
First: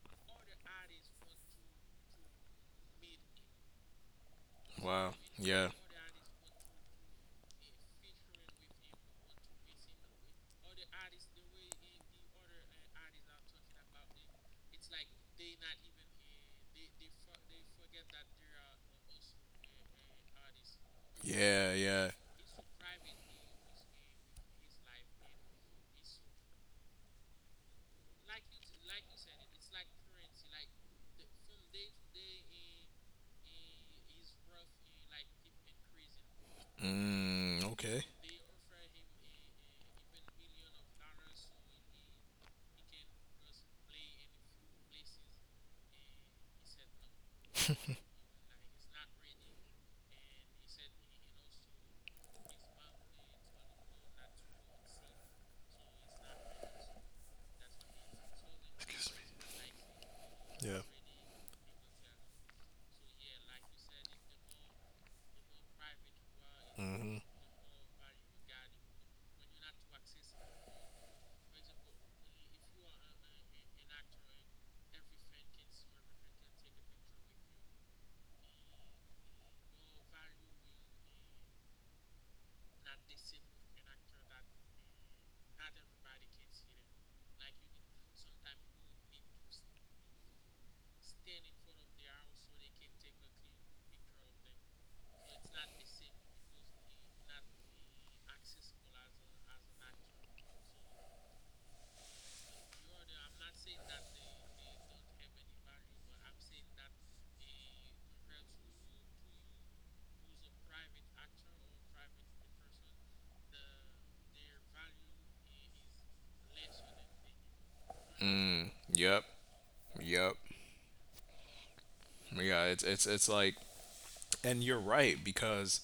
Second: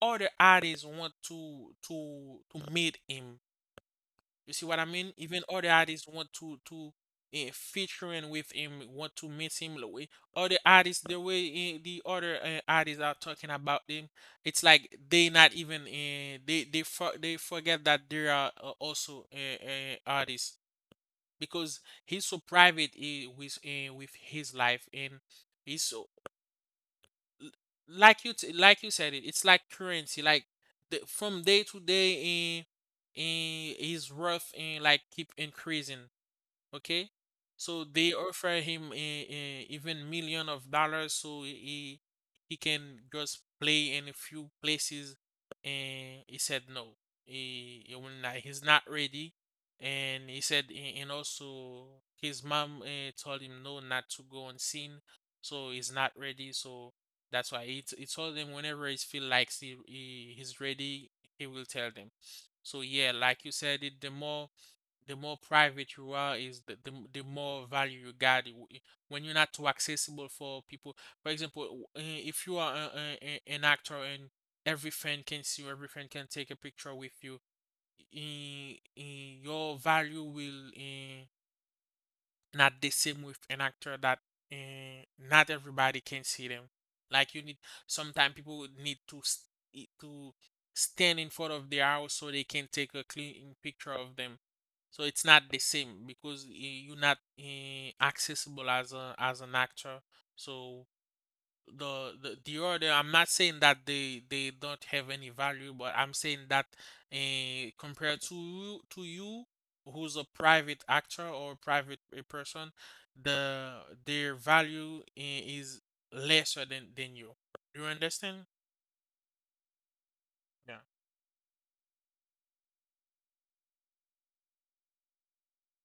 B: other artists want to to meet him. You see what I mean?
A: wow
B: Even other artists want to featuring with him, want to meet him. The way other artists, the way the other artists are talking about him, it's like they not even they they forget that they are also artists
A: yeah
B: because
A: yeah
B: he's so private with his life and he's so l- like you like you said it, it's like currency. Like the, from day to day in is rough and like keep increasing. Okay,
A: mm,
B: so
A: okay
B: they offer him a even million of dollars so he can just play in a few places, and he said no, he, he will not, he's not ready. And he said and also his mom told him no, not to go on scene, so he's not ready. So that's why he, he told them whenever he feel like he, he's
A: yeah
B: ready he will tell them. So yeah, like you said it, the more private you are is
A: mm-hmm.
B: the more value you got. When you're not too accessible for people. For example, if you are an actor and every fan can see you, every fan can take a picture with you, your value will not the same with an actor that not everybody can see them. Like you need sometimes people need to to stand in front of their house so they can take a clean picture of them. So it's not the same because you're not accessible as a as an actor. So the order, I'm not saying that they don't have any value, but I'm saying that compared to you who's a private actor or private a person, the their value is lesser than you. Do you understand?
A: Mm, yep. Yep.
B: Yeah.
A: Yeah, it's like and you're right because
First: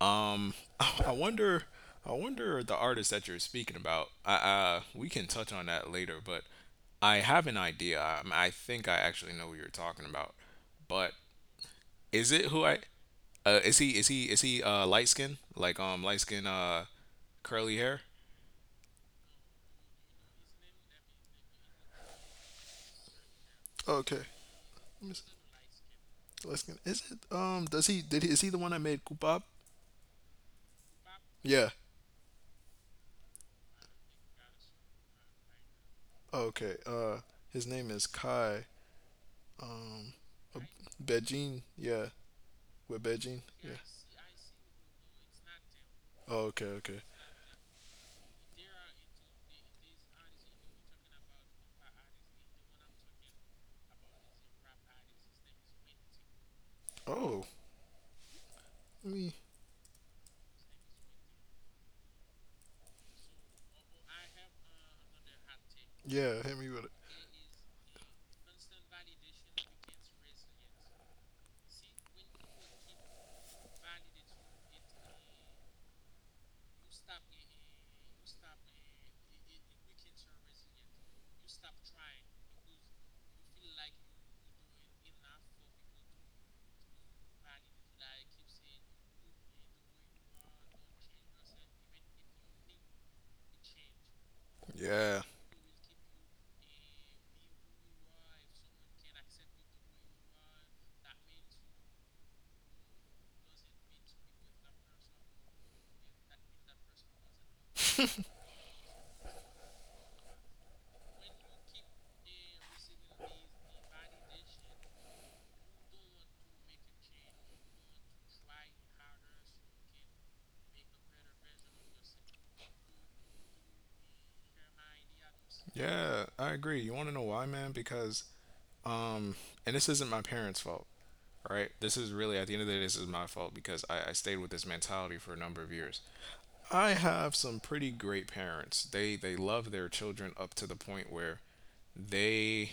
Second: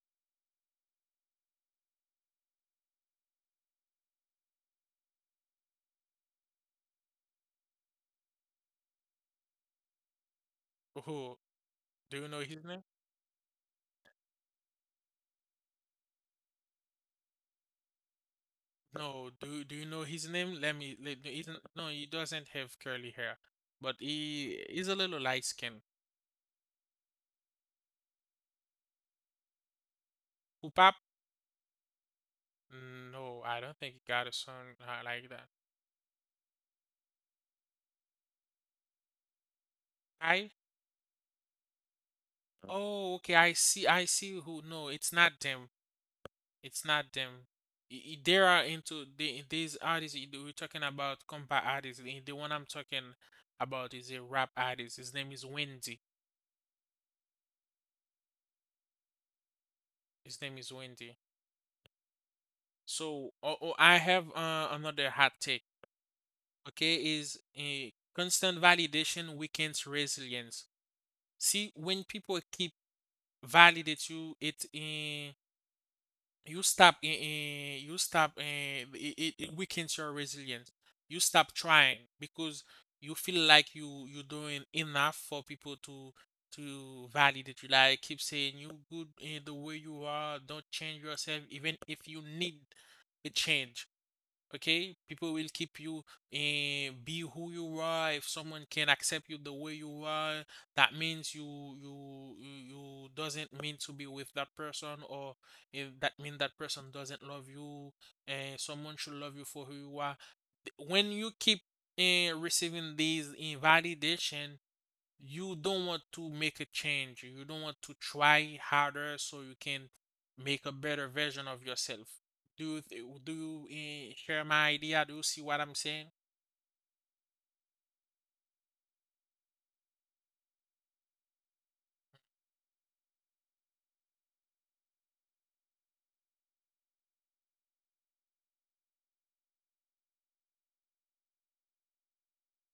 A: Um, I wonder, I wonder the artist that you're speaking about. We can touch on that later, but I have an idea. I think I actually know who you're talking about. But
B: Who? Do you
A: is
B: know
A: it
B: his
A: who I?
B: name?
A: Is he? Light skin? Like light skin? Curly hair?
B: No, do do you know his name? Let me isn't, no, he doesn't have curly hair, but
A: Okay.
B: he is a little
A: Miss-
B: light skin.
A: Let's get, is it does he did he is he the one that made Kupap?
B: Upap?
A: Yeah.
B: No, I don't think he got a son like that.
A: Okay. His name is Kai
B: I.
A: Bejin. Yeah. With
B: Oh, okay,
A: Beijing?
B: I
A: Yeah.
B: see. I see who. No, it's not them.
A: Oh, okay,
B: It's
A: okay.
B: not them. They are into the these artists you we're talking about, compa artists. The one I'm talking about is a rap artist. His name is Wendy.
A: Oh, me.
B: His name is Wendy. So oh, oh, I have another hot take.
A: Yeah, hit me with it.
B: Okay, is a constant validation weakens resilience. See, when people keep validate you, it you stop in you stop, it, it weakens your resilience. You stop trying because you feel like you're doing enough for people to validate you, like keep saying you good in the way you are, don't change yourself even if you need a change. Okay,
A: Yeah,
B: people will keep you and be who you are. If someone can accept you the way you are, that means you you doesn't mean to be with that person, or if that mean that person doesn't love you. And someone should love you for who you are. When you keep receiving these validation, you don't want to make a change. You don't want to try harder so you can make a better version of yourself. Do you do you share my idea? Do you see what I'm saying?
A: yeah, I agree. You want to know why, man? Because, um, and this isn't my parents' fault, right? This is really, at the end of the day, this is my fault because I stayed with this mentality for a number of years. I have some pretty great parents. They love their children up to the point where they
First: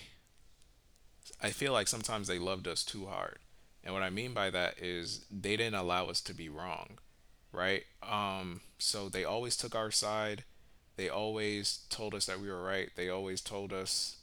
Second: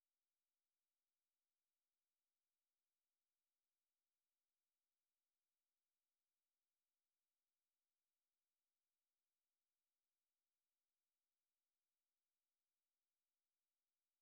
A: I feel like sometimes they loved us too hard. And what I mean by that is they didn't allow us to be wrong, right? So they always took our side. They always told us that we were right. They always told us,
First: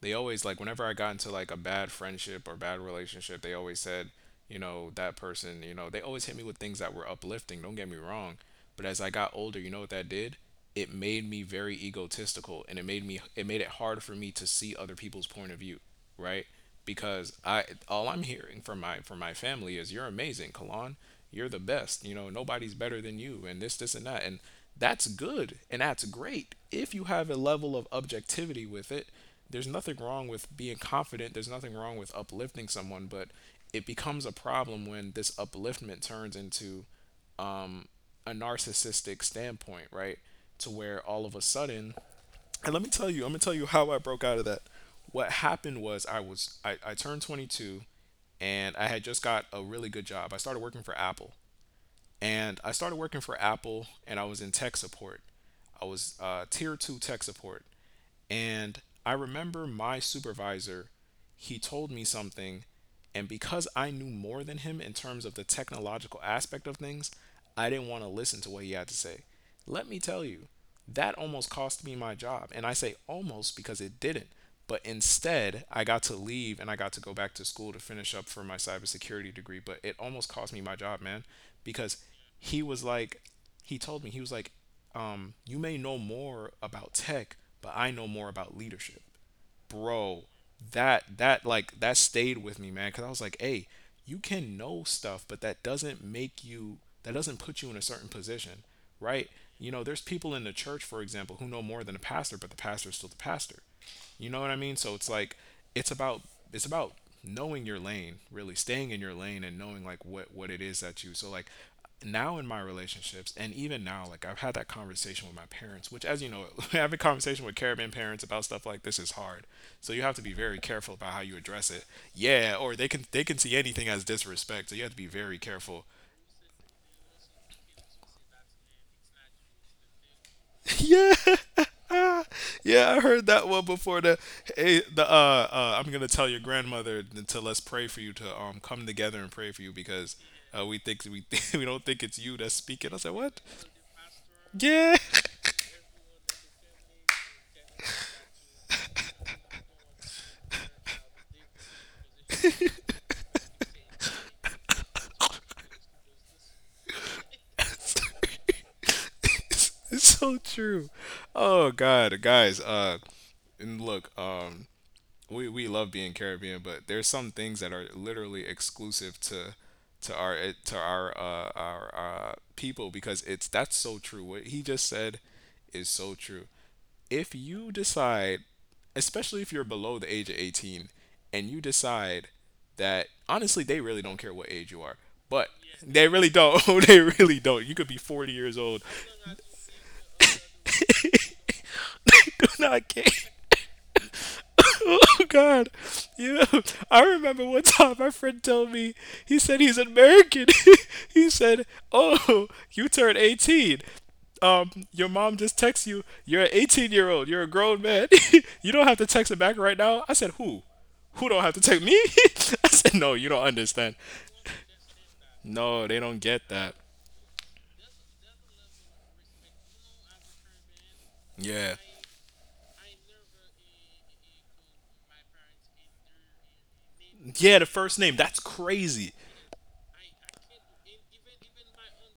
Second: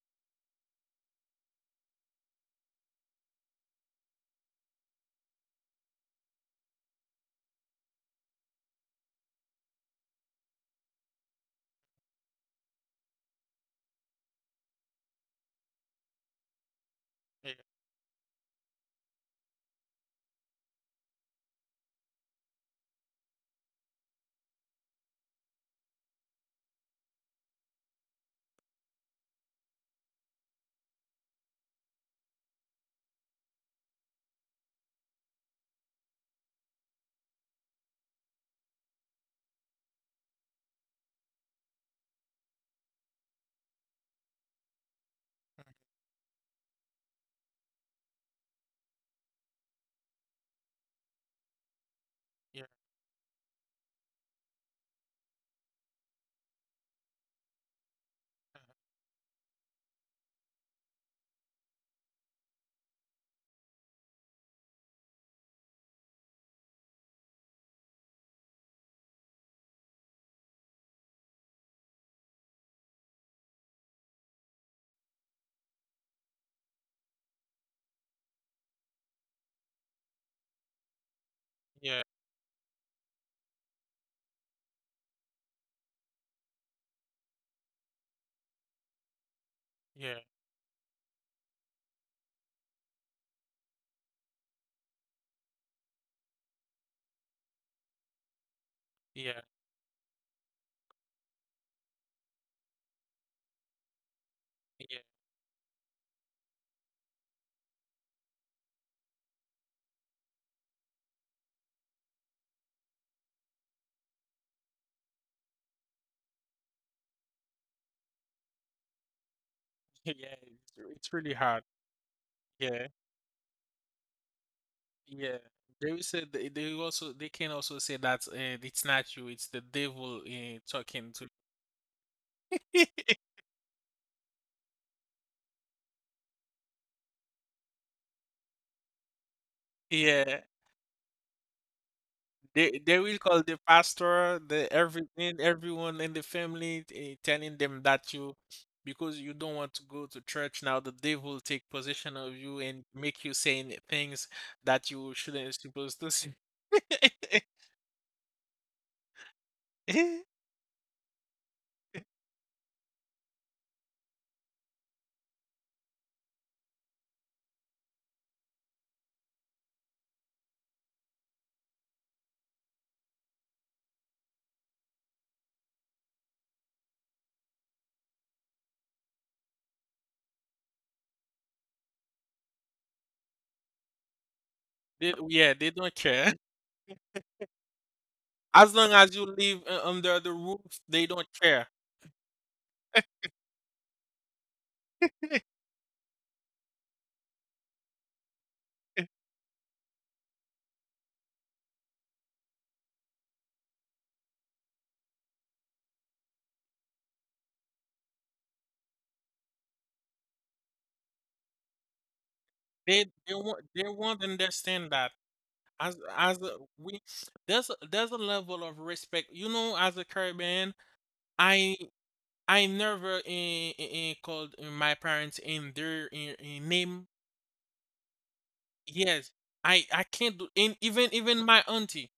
A: they always, like, whenever I got into like a bad friendship or bad relationship, they always said, that person, they always hit me with things that were uplifting. Don't get me wrong. But as I got older, you know what that did? It made me very egotistical and it made it hard for me to see other people's point of view right? Because I all I'm hearing from my family is you're amazing, Kalon. You're the best. You know, nobody's better than you and this and that. And that's good and that's great if you have a level of objectivity with it. There's nothing wrong with being confident. There's nothing wrong with uplifting someone, but it becomes a problem when this upliftment turns into um, a narcissistic standpoint, right? To where all of a sudden and let me tell you, I'm gonna tell you how I broke out of that. What happened was I turned 22, and I had just got a really good job. I started working for Apple,
B: Yeah,
A: and I was in tech support. I was tier two tech support, and I remember my supervisor, he told me something. And because I knew more than him in terms of the technological aspect of things, I didn't want to listen to what he had to say. Let me tell you, that almost cost me my job. And I say almost because it didn't. But instead, I got to leave and I got to go back to school to finish up for my cybersecurity degree. But it almost cost me my job, man, because
B: yeah,
A: he was like, he told me, he was like, you may know more about tech, but I know more about leadership.
B: yeah, yeah,
A: Bro, that like that stayed with me, man, cuz I was like, "Hey, you can know stuff, but that doesn't make you that doesn't put you in a certain position, right?
B: yeah,
A: You know, there's people in the church, for example, who know more than a pastor, but the pastor is still the pastor. You know what I mean? So
B: yeah,
A: it's about it's about knowing your lane, really staying in your lane and knowing like what it is that you. So like now in my relationships and even now like I've had that conversation with my parents which as you know having conversation with Caribbean parents about stuff like this is hard so you
B: yeah.
A: have to be very careful about
B: It's
A: how
B: really
A: you
B: hard.
A: address it yeah or they
B: Yeah,
A: can they can see anything as disrespect so you have to be
B: yeah.
A: very careful
B: They will say they will also they can also say that it's not you, it's the devil talking
A: yeah
B: to.
A: ah, yeah I heard that one before the hey the I'm gonna tell your grandmother to let's pray for you to come together and pray for you because
B: Yeah.
A: we think we we don't think it's you that's speaking. I
B: They
A: said,
B: will
A: "What?
B: call the pastor, the
A: Yeah,
B: everything, everyone in the family, telling them that you, because you don't want to go to church now, the devil will take possession of you and make you saying things that you shouldn't supposed to say.
A: it's so true. Oh God, guys. And look. We love being Caribbean, but there's some things that are literally exclusive to our it- to our people because it's that's so true. What he just said is so true. If you decide, especially if you're below the age of 18, and you decide that honestly they really don't care what age you are,
B: They,
A: but
B: yeah, they don't
A: they really
B: care.
A: don't. They really don't. You could be 40 years
B: As
A: old.
B: long as you live under the roof, they don't care.
A: No, I can't. Oh God! You know, I remember one time my friend told me he said he's American. He said, "Oh, you turned 18. Your mom just texts you. You're an 18-year-old. You're a grown man." You don't have to text her back right now." I said, "Who? Who don't have to text me?" I said, "No, you don't
B: They
A: understand.
B: won't understand that.
A: No, they don't
B: As
A: get that.
B: we there's a level of respect. You know, as a Caribbean,
A: Yeah,
B: I never called my parents in their name.
A: yeah. The first name. That's crazy.
B: Yes, I can't do, and even even my auntie.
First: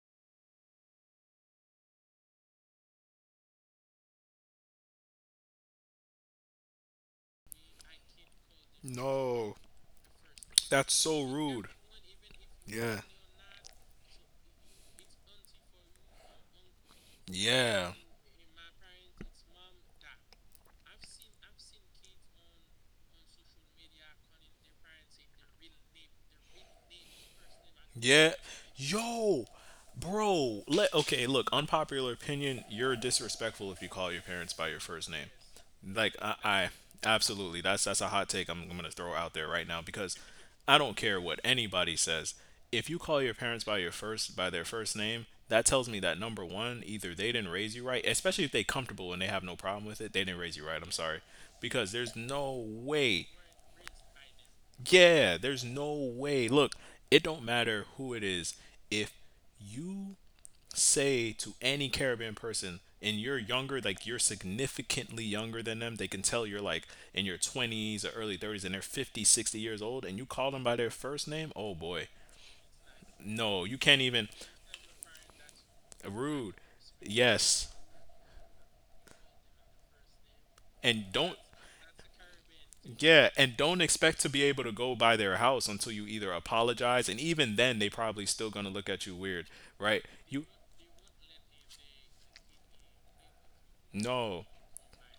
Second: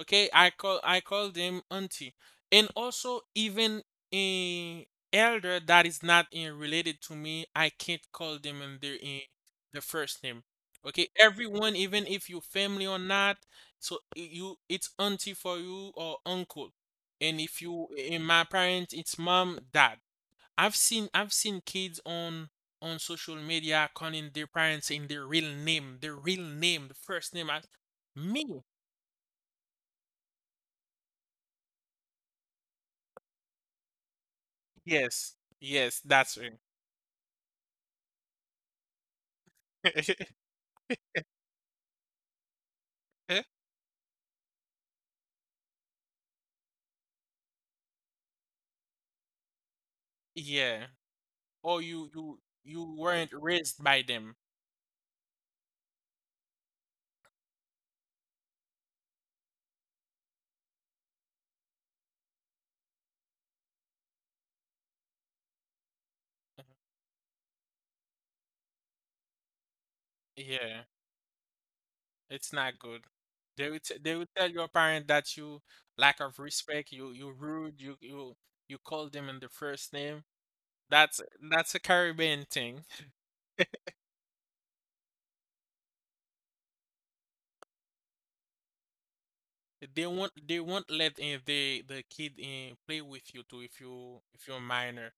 B: Okay, I call them auntie, and also even a elder that is not related to me. I can't call them in their
A: No,
B: the first name.
A: that's
B: Okay,
A: so rude.
B: everyone, even if you family or
A: Yeah,
B: not, so you it's auntie for you or uncle, and if you
A: yeah."
B: in my parents, it's mom, dad. I've seen kids on social media calling their parents in their real name, the first name. I,
A: Yeah.
B: me?
A: Yo, bro. Let okay, look, unpopular opinion, you're disrespectful if you call your parents by your first name.
B: Yes, yes,
A: Like I,
B: that's
A: I absolutely. That's a hot take I'm going to throw out there right now because
B: it.
A: I don't care what anybody says. If you call your parents by your first by their first name, that tells me that number 1, either they didn't raise you right, especially if they comfortable and they have no problem with it, they didn't raise you right.
B: Yeah.
A: I'm sorry.
B: Or
A: Because
B: you
A: there's
B: you
A: no
B: you
A: way
B: weren't raised by them.
A: yeah, there's no way. Look, it don't matter who it is. If you say to any Caribbean person and you're younger, like you're significantly younger than them, they can tell you're
B: Mhm.
A: like in your 20s or early 30s and they're 50, 60 years old and you call them by
B: Yeah,
A: their first name, oh boy.
B: it's not good.
A: No,
B: They
A: you
B: would
A: can't
B: they would
A: even
B: tell your parent that you lack of
A: rude.
B: respect, you
A: Yes.
B: rude, you you call them in the first name.
A: And don't
B: That's a Caribbean thing.
A: yeah, and don't expect to be able to go by their house until you either apologize and even then they probably still going to look at you weird, right? You
B: They won't let in the kid in play with you too if you
A: no.
B: if you're minor.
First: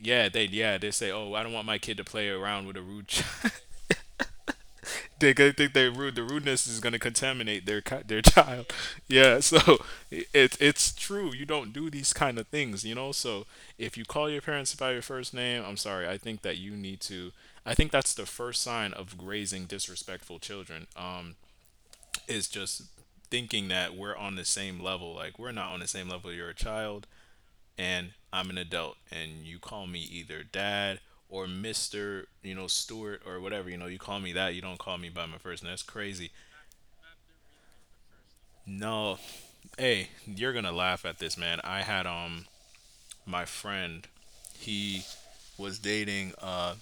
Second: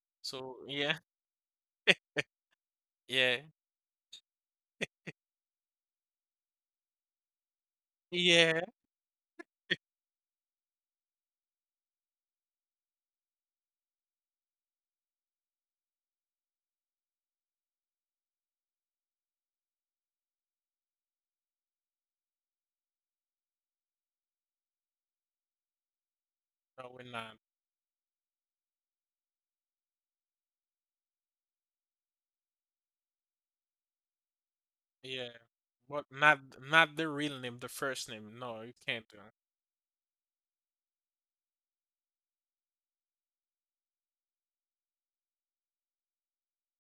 B: So
A: Yeah, they
B: yeah,
A: say, "Oh, I don't want my kid to play around with a rude
B: yeah,
A: child." They could think they rude. The rudeness is going to contaminate their their
B: yeah.
A: child. Yeah, so it's true. You don't do these kind of things, you know? So if you call your parents by your first name, I'm sorry. I think that you need to I think that's the first sign of raising disrespectful children. Is just thinking that we're on the same level. Like we're not on the same level. You're a
B: No,
A: child.
B: we're not.
A: And I'm an adult and you call me either dad or Mr. you know Stewart or whatever you know you call me that you don't call me by
B: Yeah,
A: my first name that's
B: but
A: crazy
B: not not the real name, the first name. No, you can't do
A: no
B: it.
A: hey you're gonna laugh at this man I had my friend he was dating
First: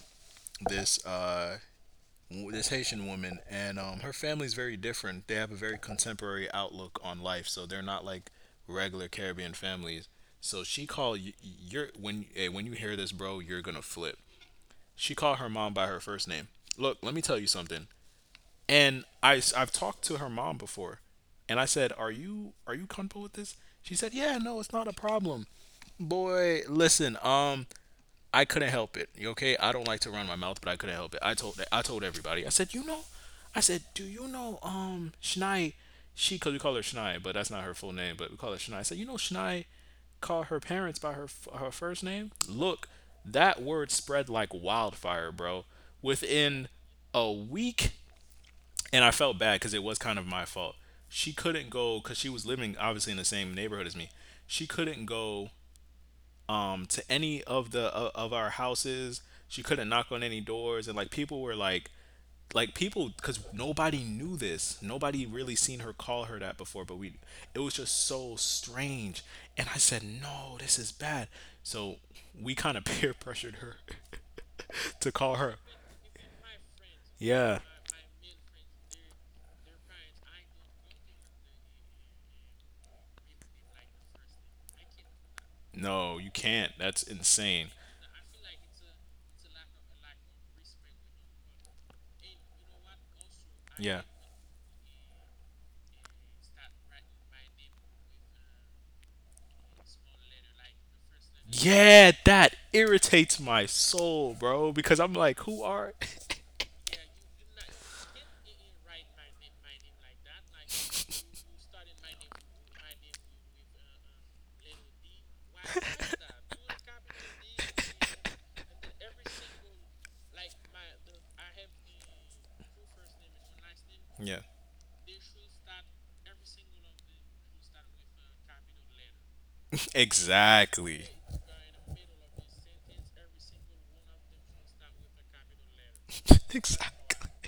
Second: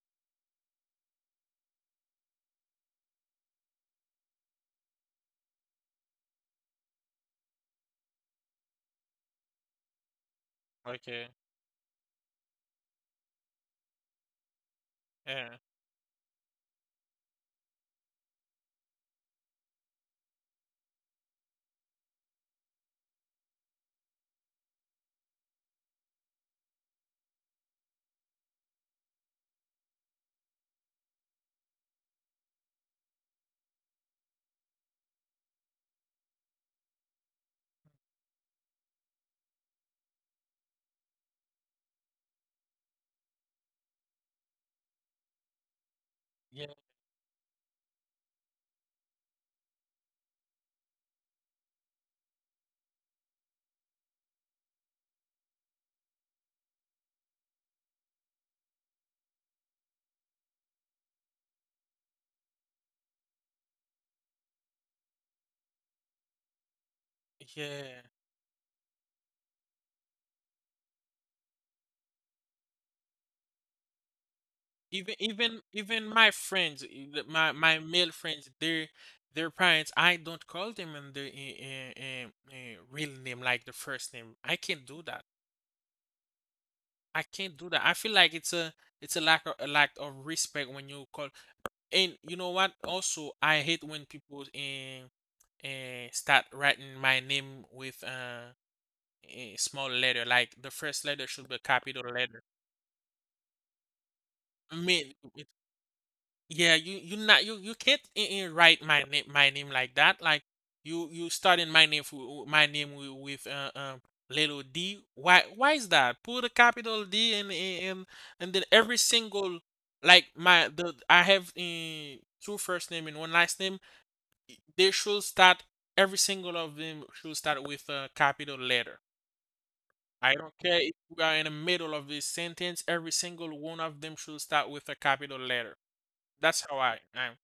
A: this this Haitian woman and her family's very different they have a very contemporary outlook on life so they're not like regular Caribbean families so she called
B: Okay.
A: you're when hey, when you hear this bro you're gonna flip. She called her
B: Yeah.
A: mom by her first name. Look, let me tell you something. And I have talked to her mom before, and I said, "Are you comfortable with this?" She said, "Yeah, no, it's not a problem." Boy, listen. I couldn't help it. You okay? I don't like to run my mouth, but I couldn't help it. I told everybody. I said, you know, I said, do you know, Shnai? She, cause we call her Shnai, but that's not her full name, but we call her Shnai. I said, you know, Shnai called her parents by her her first name. Look, that word spread like wildfire, bro. Within
B: Yeah.
A: a week, and I felt bad because it was kind of my fault. She couldn't go because she was living obviously in the same neighborhood as me. She couldn't go to any of the of our houses. She couldn't knock on any doors, and like people were like people because nobody knew this nobody really seen her call her that before but we it was
B: Yeah.
A: just so strange and I said no this is bad so we kind of peer pressured her to
B: Even
A: call her
B: even even my friends, my
A: yeah
B: my male friends, their parents, I don't call them in the in real name like the first name. I can't do that.
A: no you can't that's
B: I can't
A: insane
B: do that. I feel like it's a lack of respect when you call. And you know what? Also, I hate
A: yeah
B: when people in start writing my name with a small letter. Like the first letter should be a capital
A: yeah
B: letter.
A: that irritates my soul bro
B: I
A: because I'm
B: mean,
A: like who are
B: yeah, you not you can't write my name like that. Like you starting my name for my name with little d. Why is that? Put a capital D, and then every single like my the I have two first name and one last name.
A: yeah
B: They should start every single of them should start with a capital letter. I don't care if
A: exactly
B: we are in the middle of this sentence. Every single one of them should start with a capital letter. That's how I
A: exactly.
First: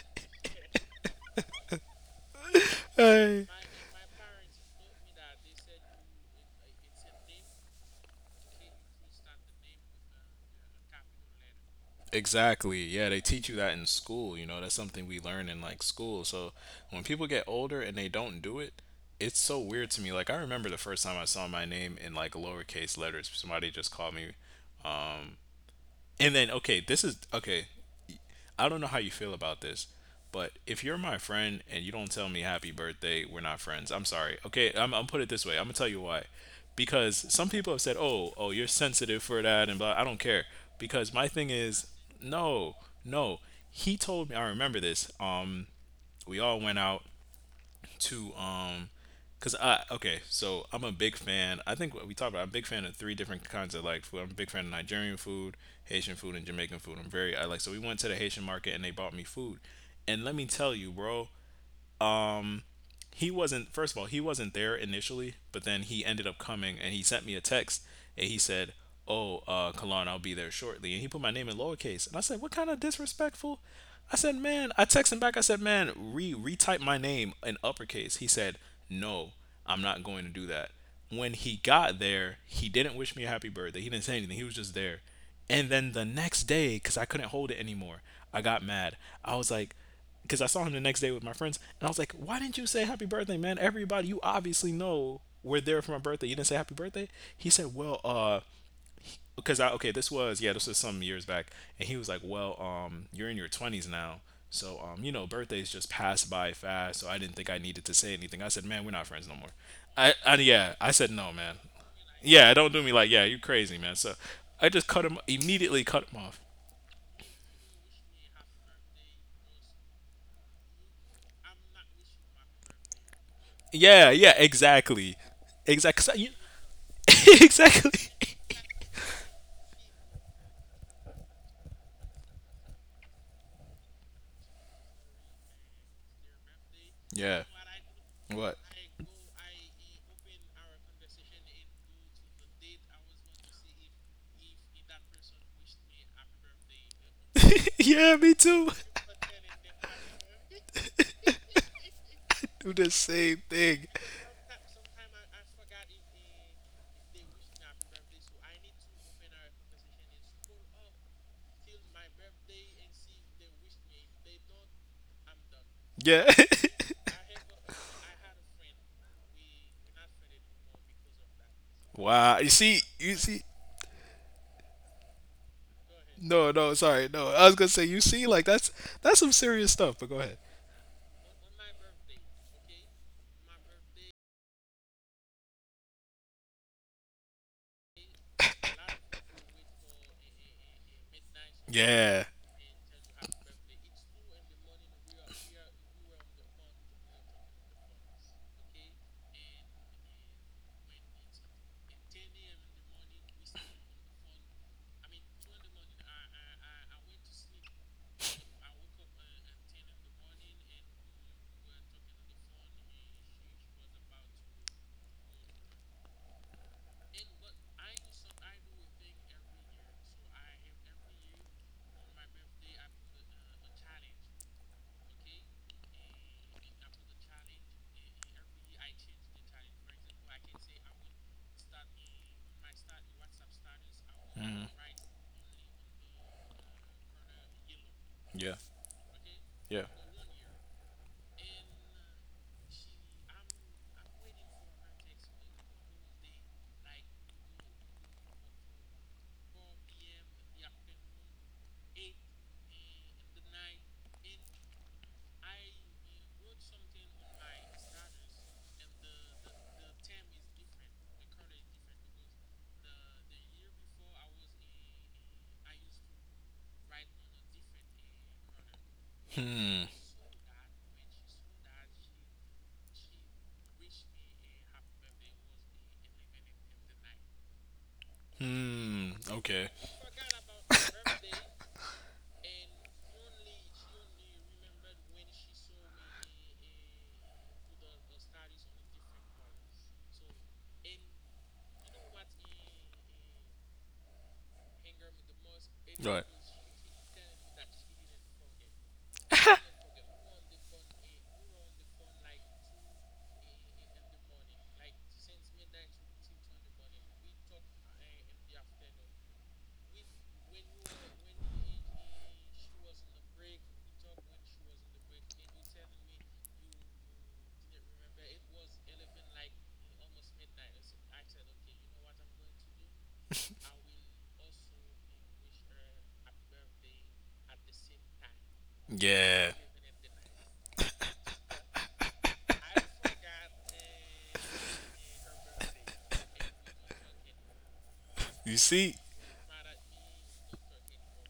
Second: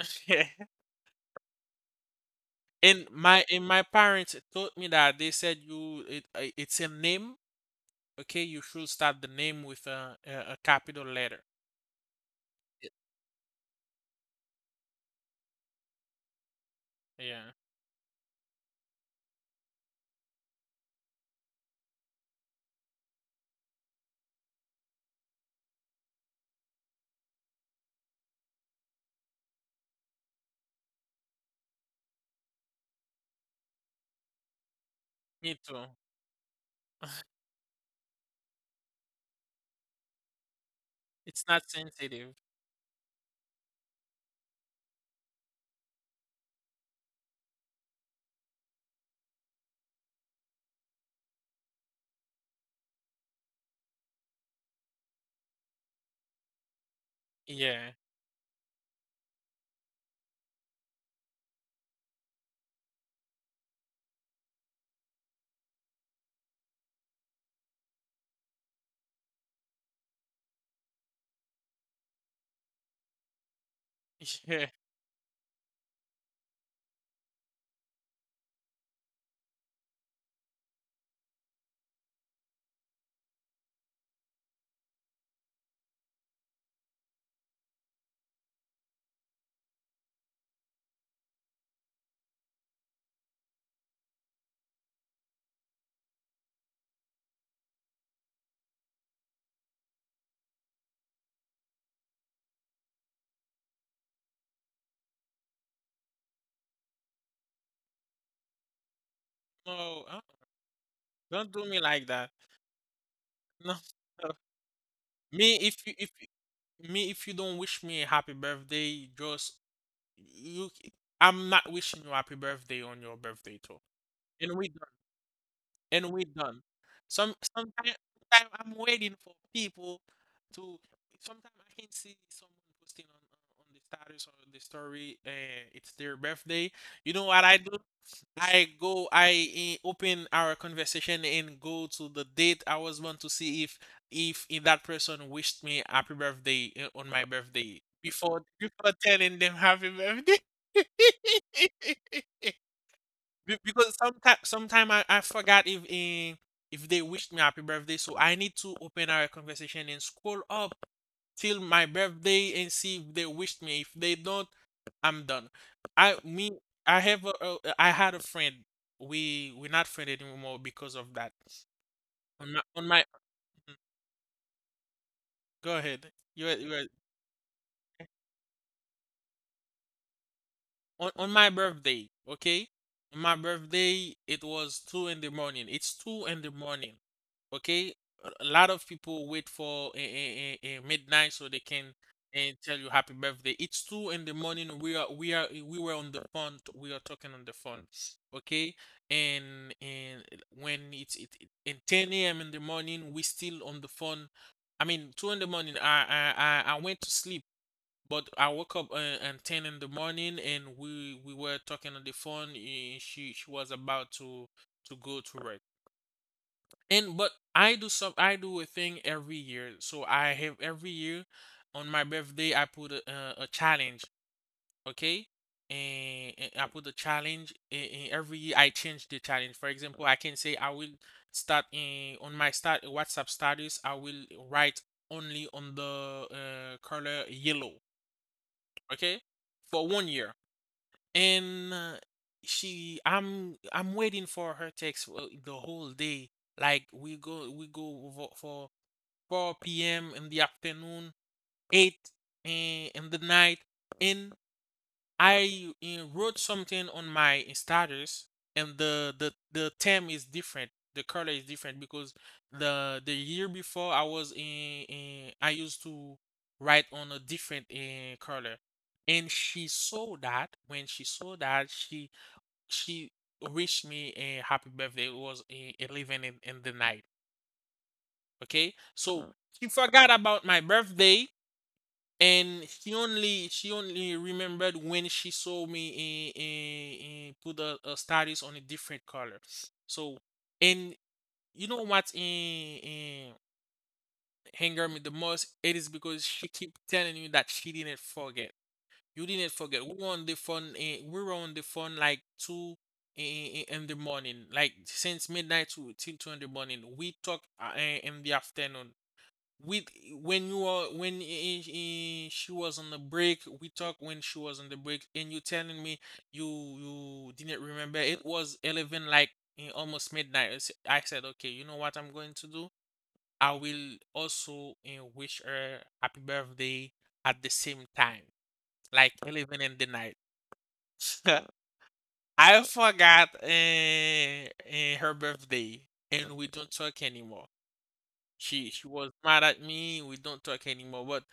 B: am.
A: Hey.
B: And my parents taught me that, they said you it's a name, okay? You should start the name with a capital letter.
A: Exactly.
B: Y-
A: Yeah, they teach you that in school. You know, that's something we learn in like school. So when people get
B: Yeah,
A: older and they don't do it, it's so weird to me. Like I remember the first time I saw my name in like lowercase letters. Somebody just called me, and then okay, this is okay. I don't know how you feel about this, but if you're my friend and you don't tell me happy birthday, we're not friends. I'm sorry. Okay, I'm put it this
B: me
A: way. I'm gonna
B: too.
A: tell you why. Because some people have said, "Oh, oh, you're sensitive for that," and blah. I don't care. Because my
B: It's
A: thing
B: not
A: is,
B: sensitive.
A: no, no. He told me. I remember this. We all went out to because I okay so I'm a big fan I think what we talked about I'm a big fan of three different kinds of like food I'm a big fan of nigerian food haitian food and jamaican food I'm very I like so we
B: Yeah,
A: went to the haitian market and they bought me food and let me tell you bro he wasn't first of all he wasn't there initially but then he ended up coming and he sent me a text and he said oh kalan I'll be there shortly and he put my name in lowercase and I said what kind of disrespectful I said
B: yeah.
A: man I texted him back I said man re retype my name in uppercase he said no I'm not going to do that when he got there he didn't wish me a happy birthday he didn't say anything he was just there and then the next day because I couldn't hold it anymore I got mad I was like because I saw him the next day with my friends, and I was like, "Why didn't you say happy birthday, man? Everybody, you obviously know we're there for my birthday. You didn't say happy birthday." He said, "Well, because I okay, this was yeah, this was some years back, and he was like, "Well, you're in your twenties now." So you know, birthdays just pass by fast. So I didn't think I needed to say anything. I said, "Man, we're not friends no more."
B: No,
A: I, I yeah, I said no,
B: don't
A: man.
B: do me like that.
A: Yeah, don't do me like yeah, you are
B: No,
A: crazy, man. So
B: no.
A: I just cut him
B: Me if
A: immediately,
B: you
A: cut him off.
B: me if you don't wish me a happy birthday, just you. I'm not wishing you happy birthday on your birthday too.
A: Yeah, yeah,
B: And we
A: exactly,
B: and we're
A: exactly.
B: done.
A: Exactly.
B: Sometime I'm waiting for people to. Sometimes I can see someone posting on the status or the story, uh, it's their birthday. You know what
A: Yeah.
B: I do?
A: What?
B: I go, I open our conversation and go to the date I was want to see if in that person wished me happy birthday on my birthday
A: Yeah, me
B: before
A: too.
B: before telling them happy birthday.
A: Do the same thing.
B: Because sometime sometime I forgot if if they wished me happy birthday, so I need to open our conversation and scroll up till my birthday and see if they wished me. If they don't, I'm done. I
A: Yeah.
B: me I have a I had a friend. We're not friend anymore because of that.
A: Wow. You see,
B: On my
A: you see.
B: mm-hmm. Go ahead.
A: No, no, sorry, no. I was gonna say, you see, like that's some serious stuff. But go ahead.
B: On my birthday, okay? On my birthday, it was two in the morning. It's two in the morning, okay? A lot of people wait for midnight so they can
A: Yeah.
B: and tell you happy birthday. It's two in the morning. We were on the phone. We are talking on the phone, okay? And when it in ten a.m. in the morning, we still on the phone. I mean, two in the morning. I went to sleep, but I woke up at 10 in the morning, and we were talking on the phone, and she was about to go to work. And but I do a thing every year. So I have every year on my birthday I put a challenge, okay? And I put a challenge and every year I change the challenge. For example, I can say I will start in on my start WhatsApp status I will write only on the color yellow,
A: Yeah.
B: okay, for
A: Yeah.
B: 1 year, and she, I'm waiting for her text the whole day. Like we go for 4 p.m. in the afternoon, 8 in the night, and I wrote something on my status, and the theme is different. The color is different because the year before I was in I used to write on a different color, and she
A: Hmm.
B: saw that. When she saw that, she wished me a happy birthday. It was 11 in the night. Okay,
A: Hmm.
B: so oh, she
A: Okay.
B: forgot about my birthday, and she only remembered when she saw me put a status on a different color. So and you know what in anger me the most it is because she keep telling you that she didn't forget, you didn't forget, we were on the phone, we were on the phone like two in the morning like since midnight to till two in the morning we talk in the afternoon with when you are she was on the break, we talked when she was on the break, and you telling me you didn't remember it was 11, like almost midnight. I I said okay, you know what I'm going to do, I will also wish her happy birthday at the same time like
A: Yeah.
B: 11 in the night. I forgot her birthday, and we don't talk anymore.
A: You
B: She
A: see.
B: was mad at me, we don't talk anymore. But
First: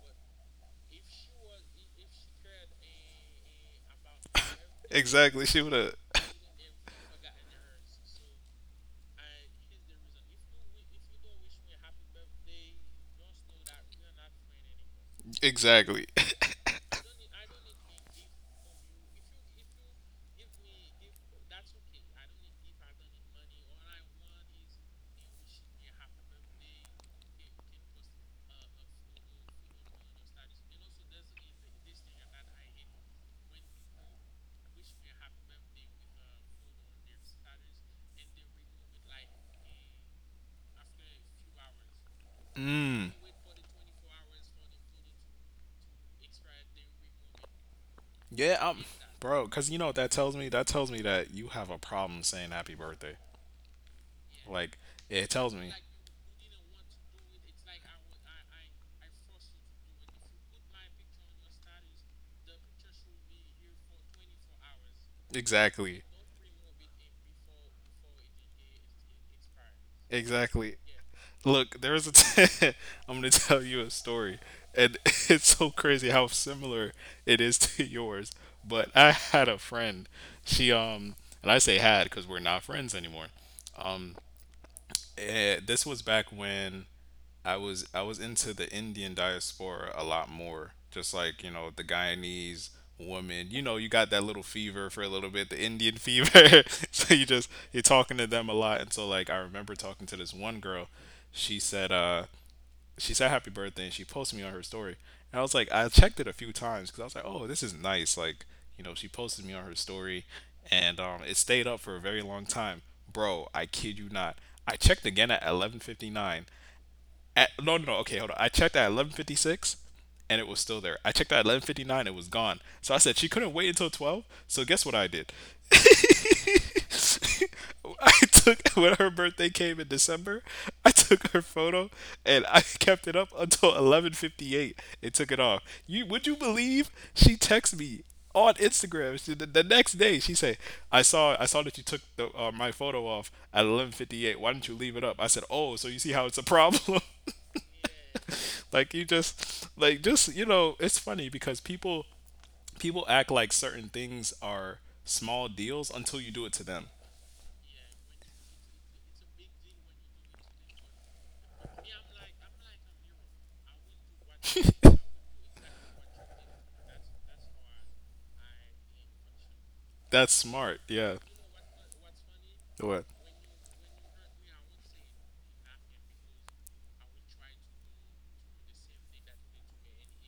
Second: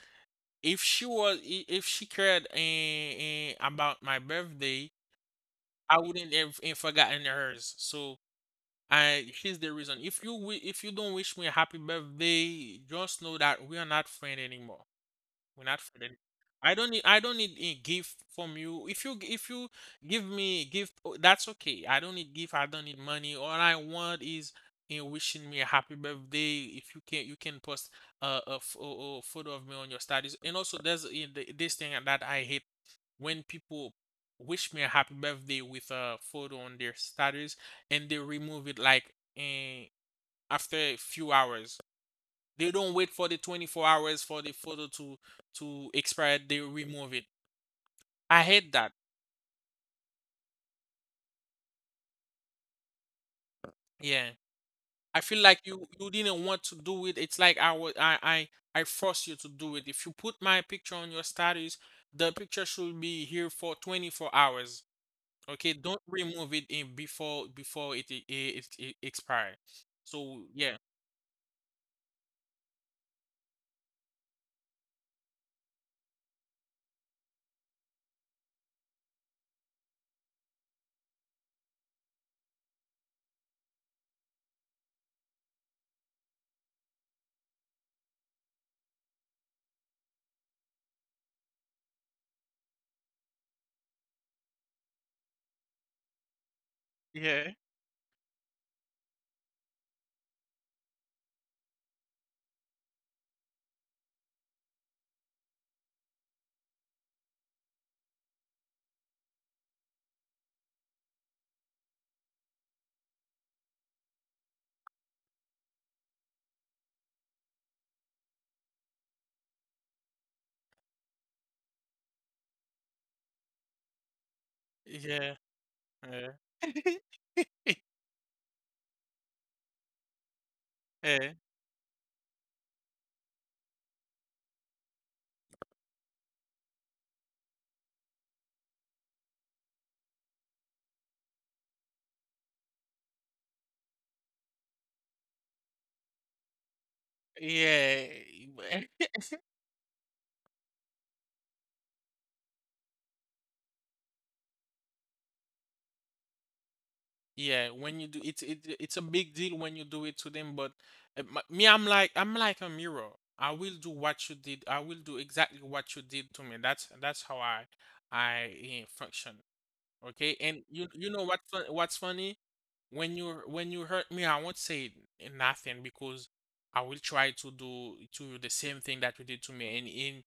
B: if she was if she cared about my birthday,
A: Exactly. She would have.
B: I wouldn't have forgotten hers. So I here's the reason. If you if you don't wish me a happy birthday, just know that we are not friends anymore. We're not
A: Exactly.
B: friendly. I don't need a gift from you. If you if you give me a gift, oh, that's okay. I don't need gift. I don't need money. All I want is you wishing me a happy birthday. If you can you can post a photo of me on your status. And also there's this thing that I hate when people wish me a happy birthday with a photo on their status, and they remove it, like eh, after a few hours. They don't wait
A: Hmm.
B: for the 24 hours for the photo to expire. They remove it. I
A: Yeah.
B: hate that.
A: Bro, cause you know what that tells me. That tells me that you have a problem saying happy birthday.
B: Yeah.
A: Like
B: I
A: it
B: feel
A: tells
B: like
A: me
B: you didn't want to do it. It's like I was I force you to do it. If you put my picture on your status, the picture should be here for 24 hours. Okay, don't
A: exactly.
B: remove it in before it it, it expire. So
A: Exactly.
B: yeah,
A: Look, there was a. I'm gonna tell you a story, and it's so crazy how similar it is to yours. But I had a friend. She and I say had because we're not friends anymore. Um, this was back when I was into the Indian diaspora a lot more. Just like you know the Guyanese woman, you know you got that little fever for a little bit, the Indian fever. So you just
B: yeah,
A: you're talking to them a lot, and so like I remember talking to this one girl. She said, uh, she said happy birthday and she posted me on her story. And I was like, I checked it a few times because I was like, oh, this is nice. Like, you know, she posted me on her story and it stayed up for a very long time. Bro, I kid you not. I checked again at 11:59 at, no, no, no. Okay, hold on. I checked at 11:56, and it was still there. I checked at 11:59, it was gone. So I said she couldn't wait until 12. So guess what I did?
B: yeah, yeah.
A: I took when her birthday came in December, I took
B: yeah,
A: her photo and I kept it up until 11:58. It took it off. You would you believe she texted me on Instagram. She, the next day, she said, "I saw that you took the, my photo off at 11:58. Why didn't you leave it up?" I said, "Oh, so you see how it's a problem."
B: yeah.
A: Like you just like just you know it's funny because people people act like certain things are small deals until you do it to them
B: Yeah, when you do it's it it's a big deal when you do it to them, but me, I'm like a mirror. I will do what you did. I will do exactly what you did to me. That's how I function.
A: that's
B: Okay, and
A: smart
B: you
A: yeah
B: know what what's funny?
A: what
B: When you hurt me, I won't say nothing because I will try to do to you the same thing that you did to me. And in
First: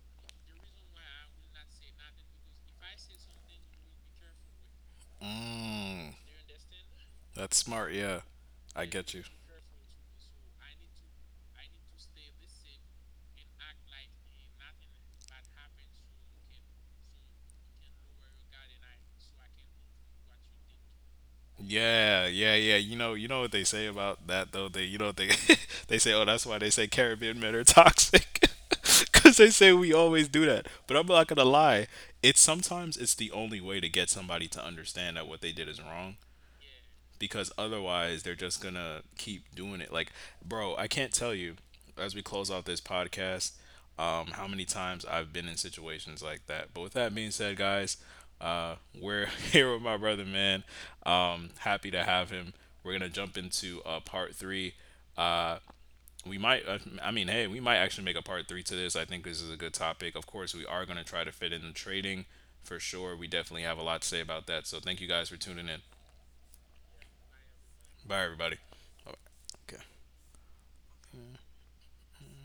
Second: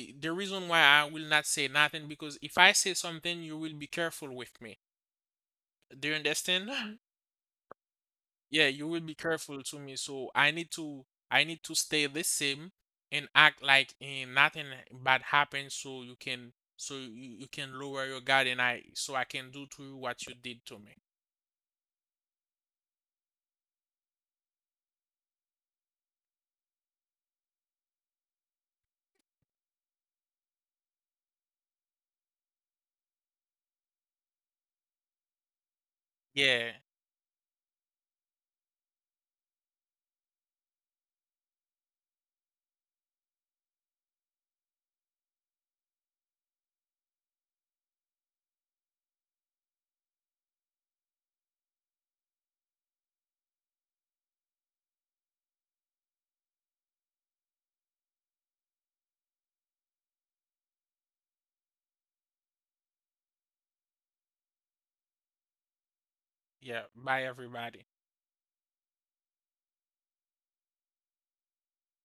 B: i- the reason why I will not say nothing because if I say something, you will be careful with me. Do you
A: mm,
B: understand?
A: that's smart yeah
B: Yeah,
A: I
B: you will be
A: get you.
B: careful to me. So I need to stay the same and act like nothing bad happened, so you can so you can lower your guard and I so I can do to you what you did to me.
A: Yeah, yeah, yeah. You know what they say about that though. They, you know, what they they say, oh, that's why they say Caribbean men are toxic, because they say we always do that. But I'm not gonna lie. It's sometimes it's the only way to get somebody to understand that what they did is wrong
B: Yeah,
A: because otherwise they're just gonna keep doing it. Like, bro, I can't tell you as we close out this podcast how many times I've been in situations like that. But with that being said, guys, we're here with my brother, man. Happy to have him. We're gonna jump into part three. Uh, we might, I mean, hey, we might actually make a part three to this. I think this is a good topic. Of course, we are gonna try to fit in the trading for sure. We definitely have a lot to say about that. So thank you guys for tuning in.
B: yeah. Bye everybody.
A: Bye, everybody. Okay.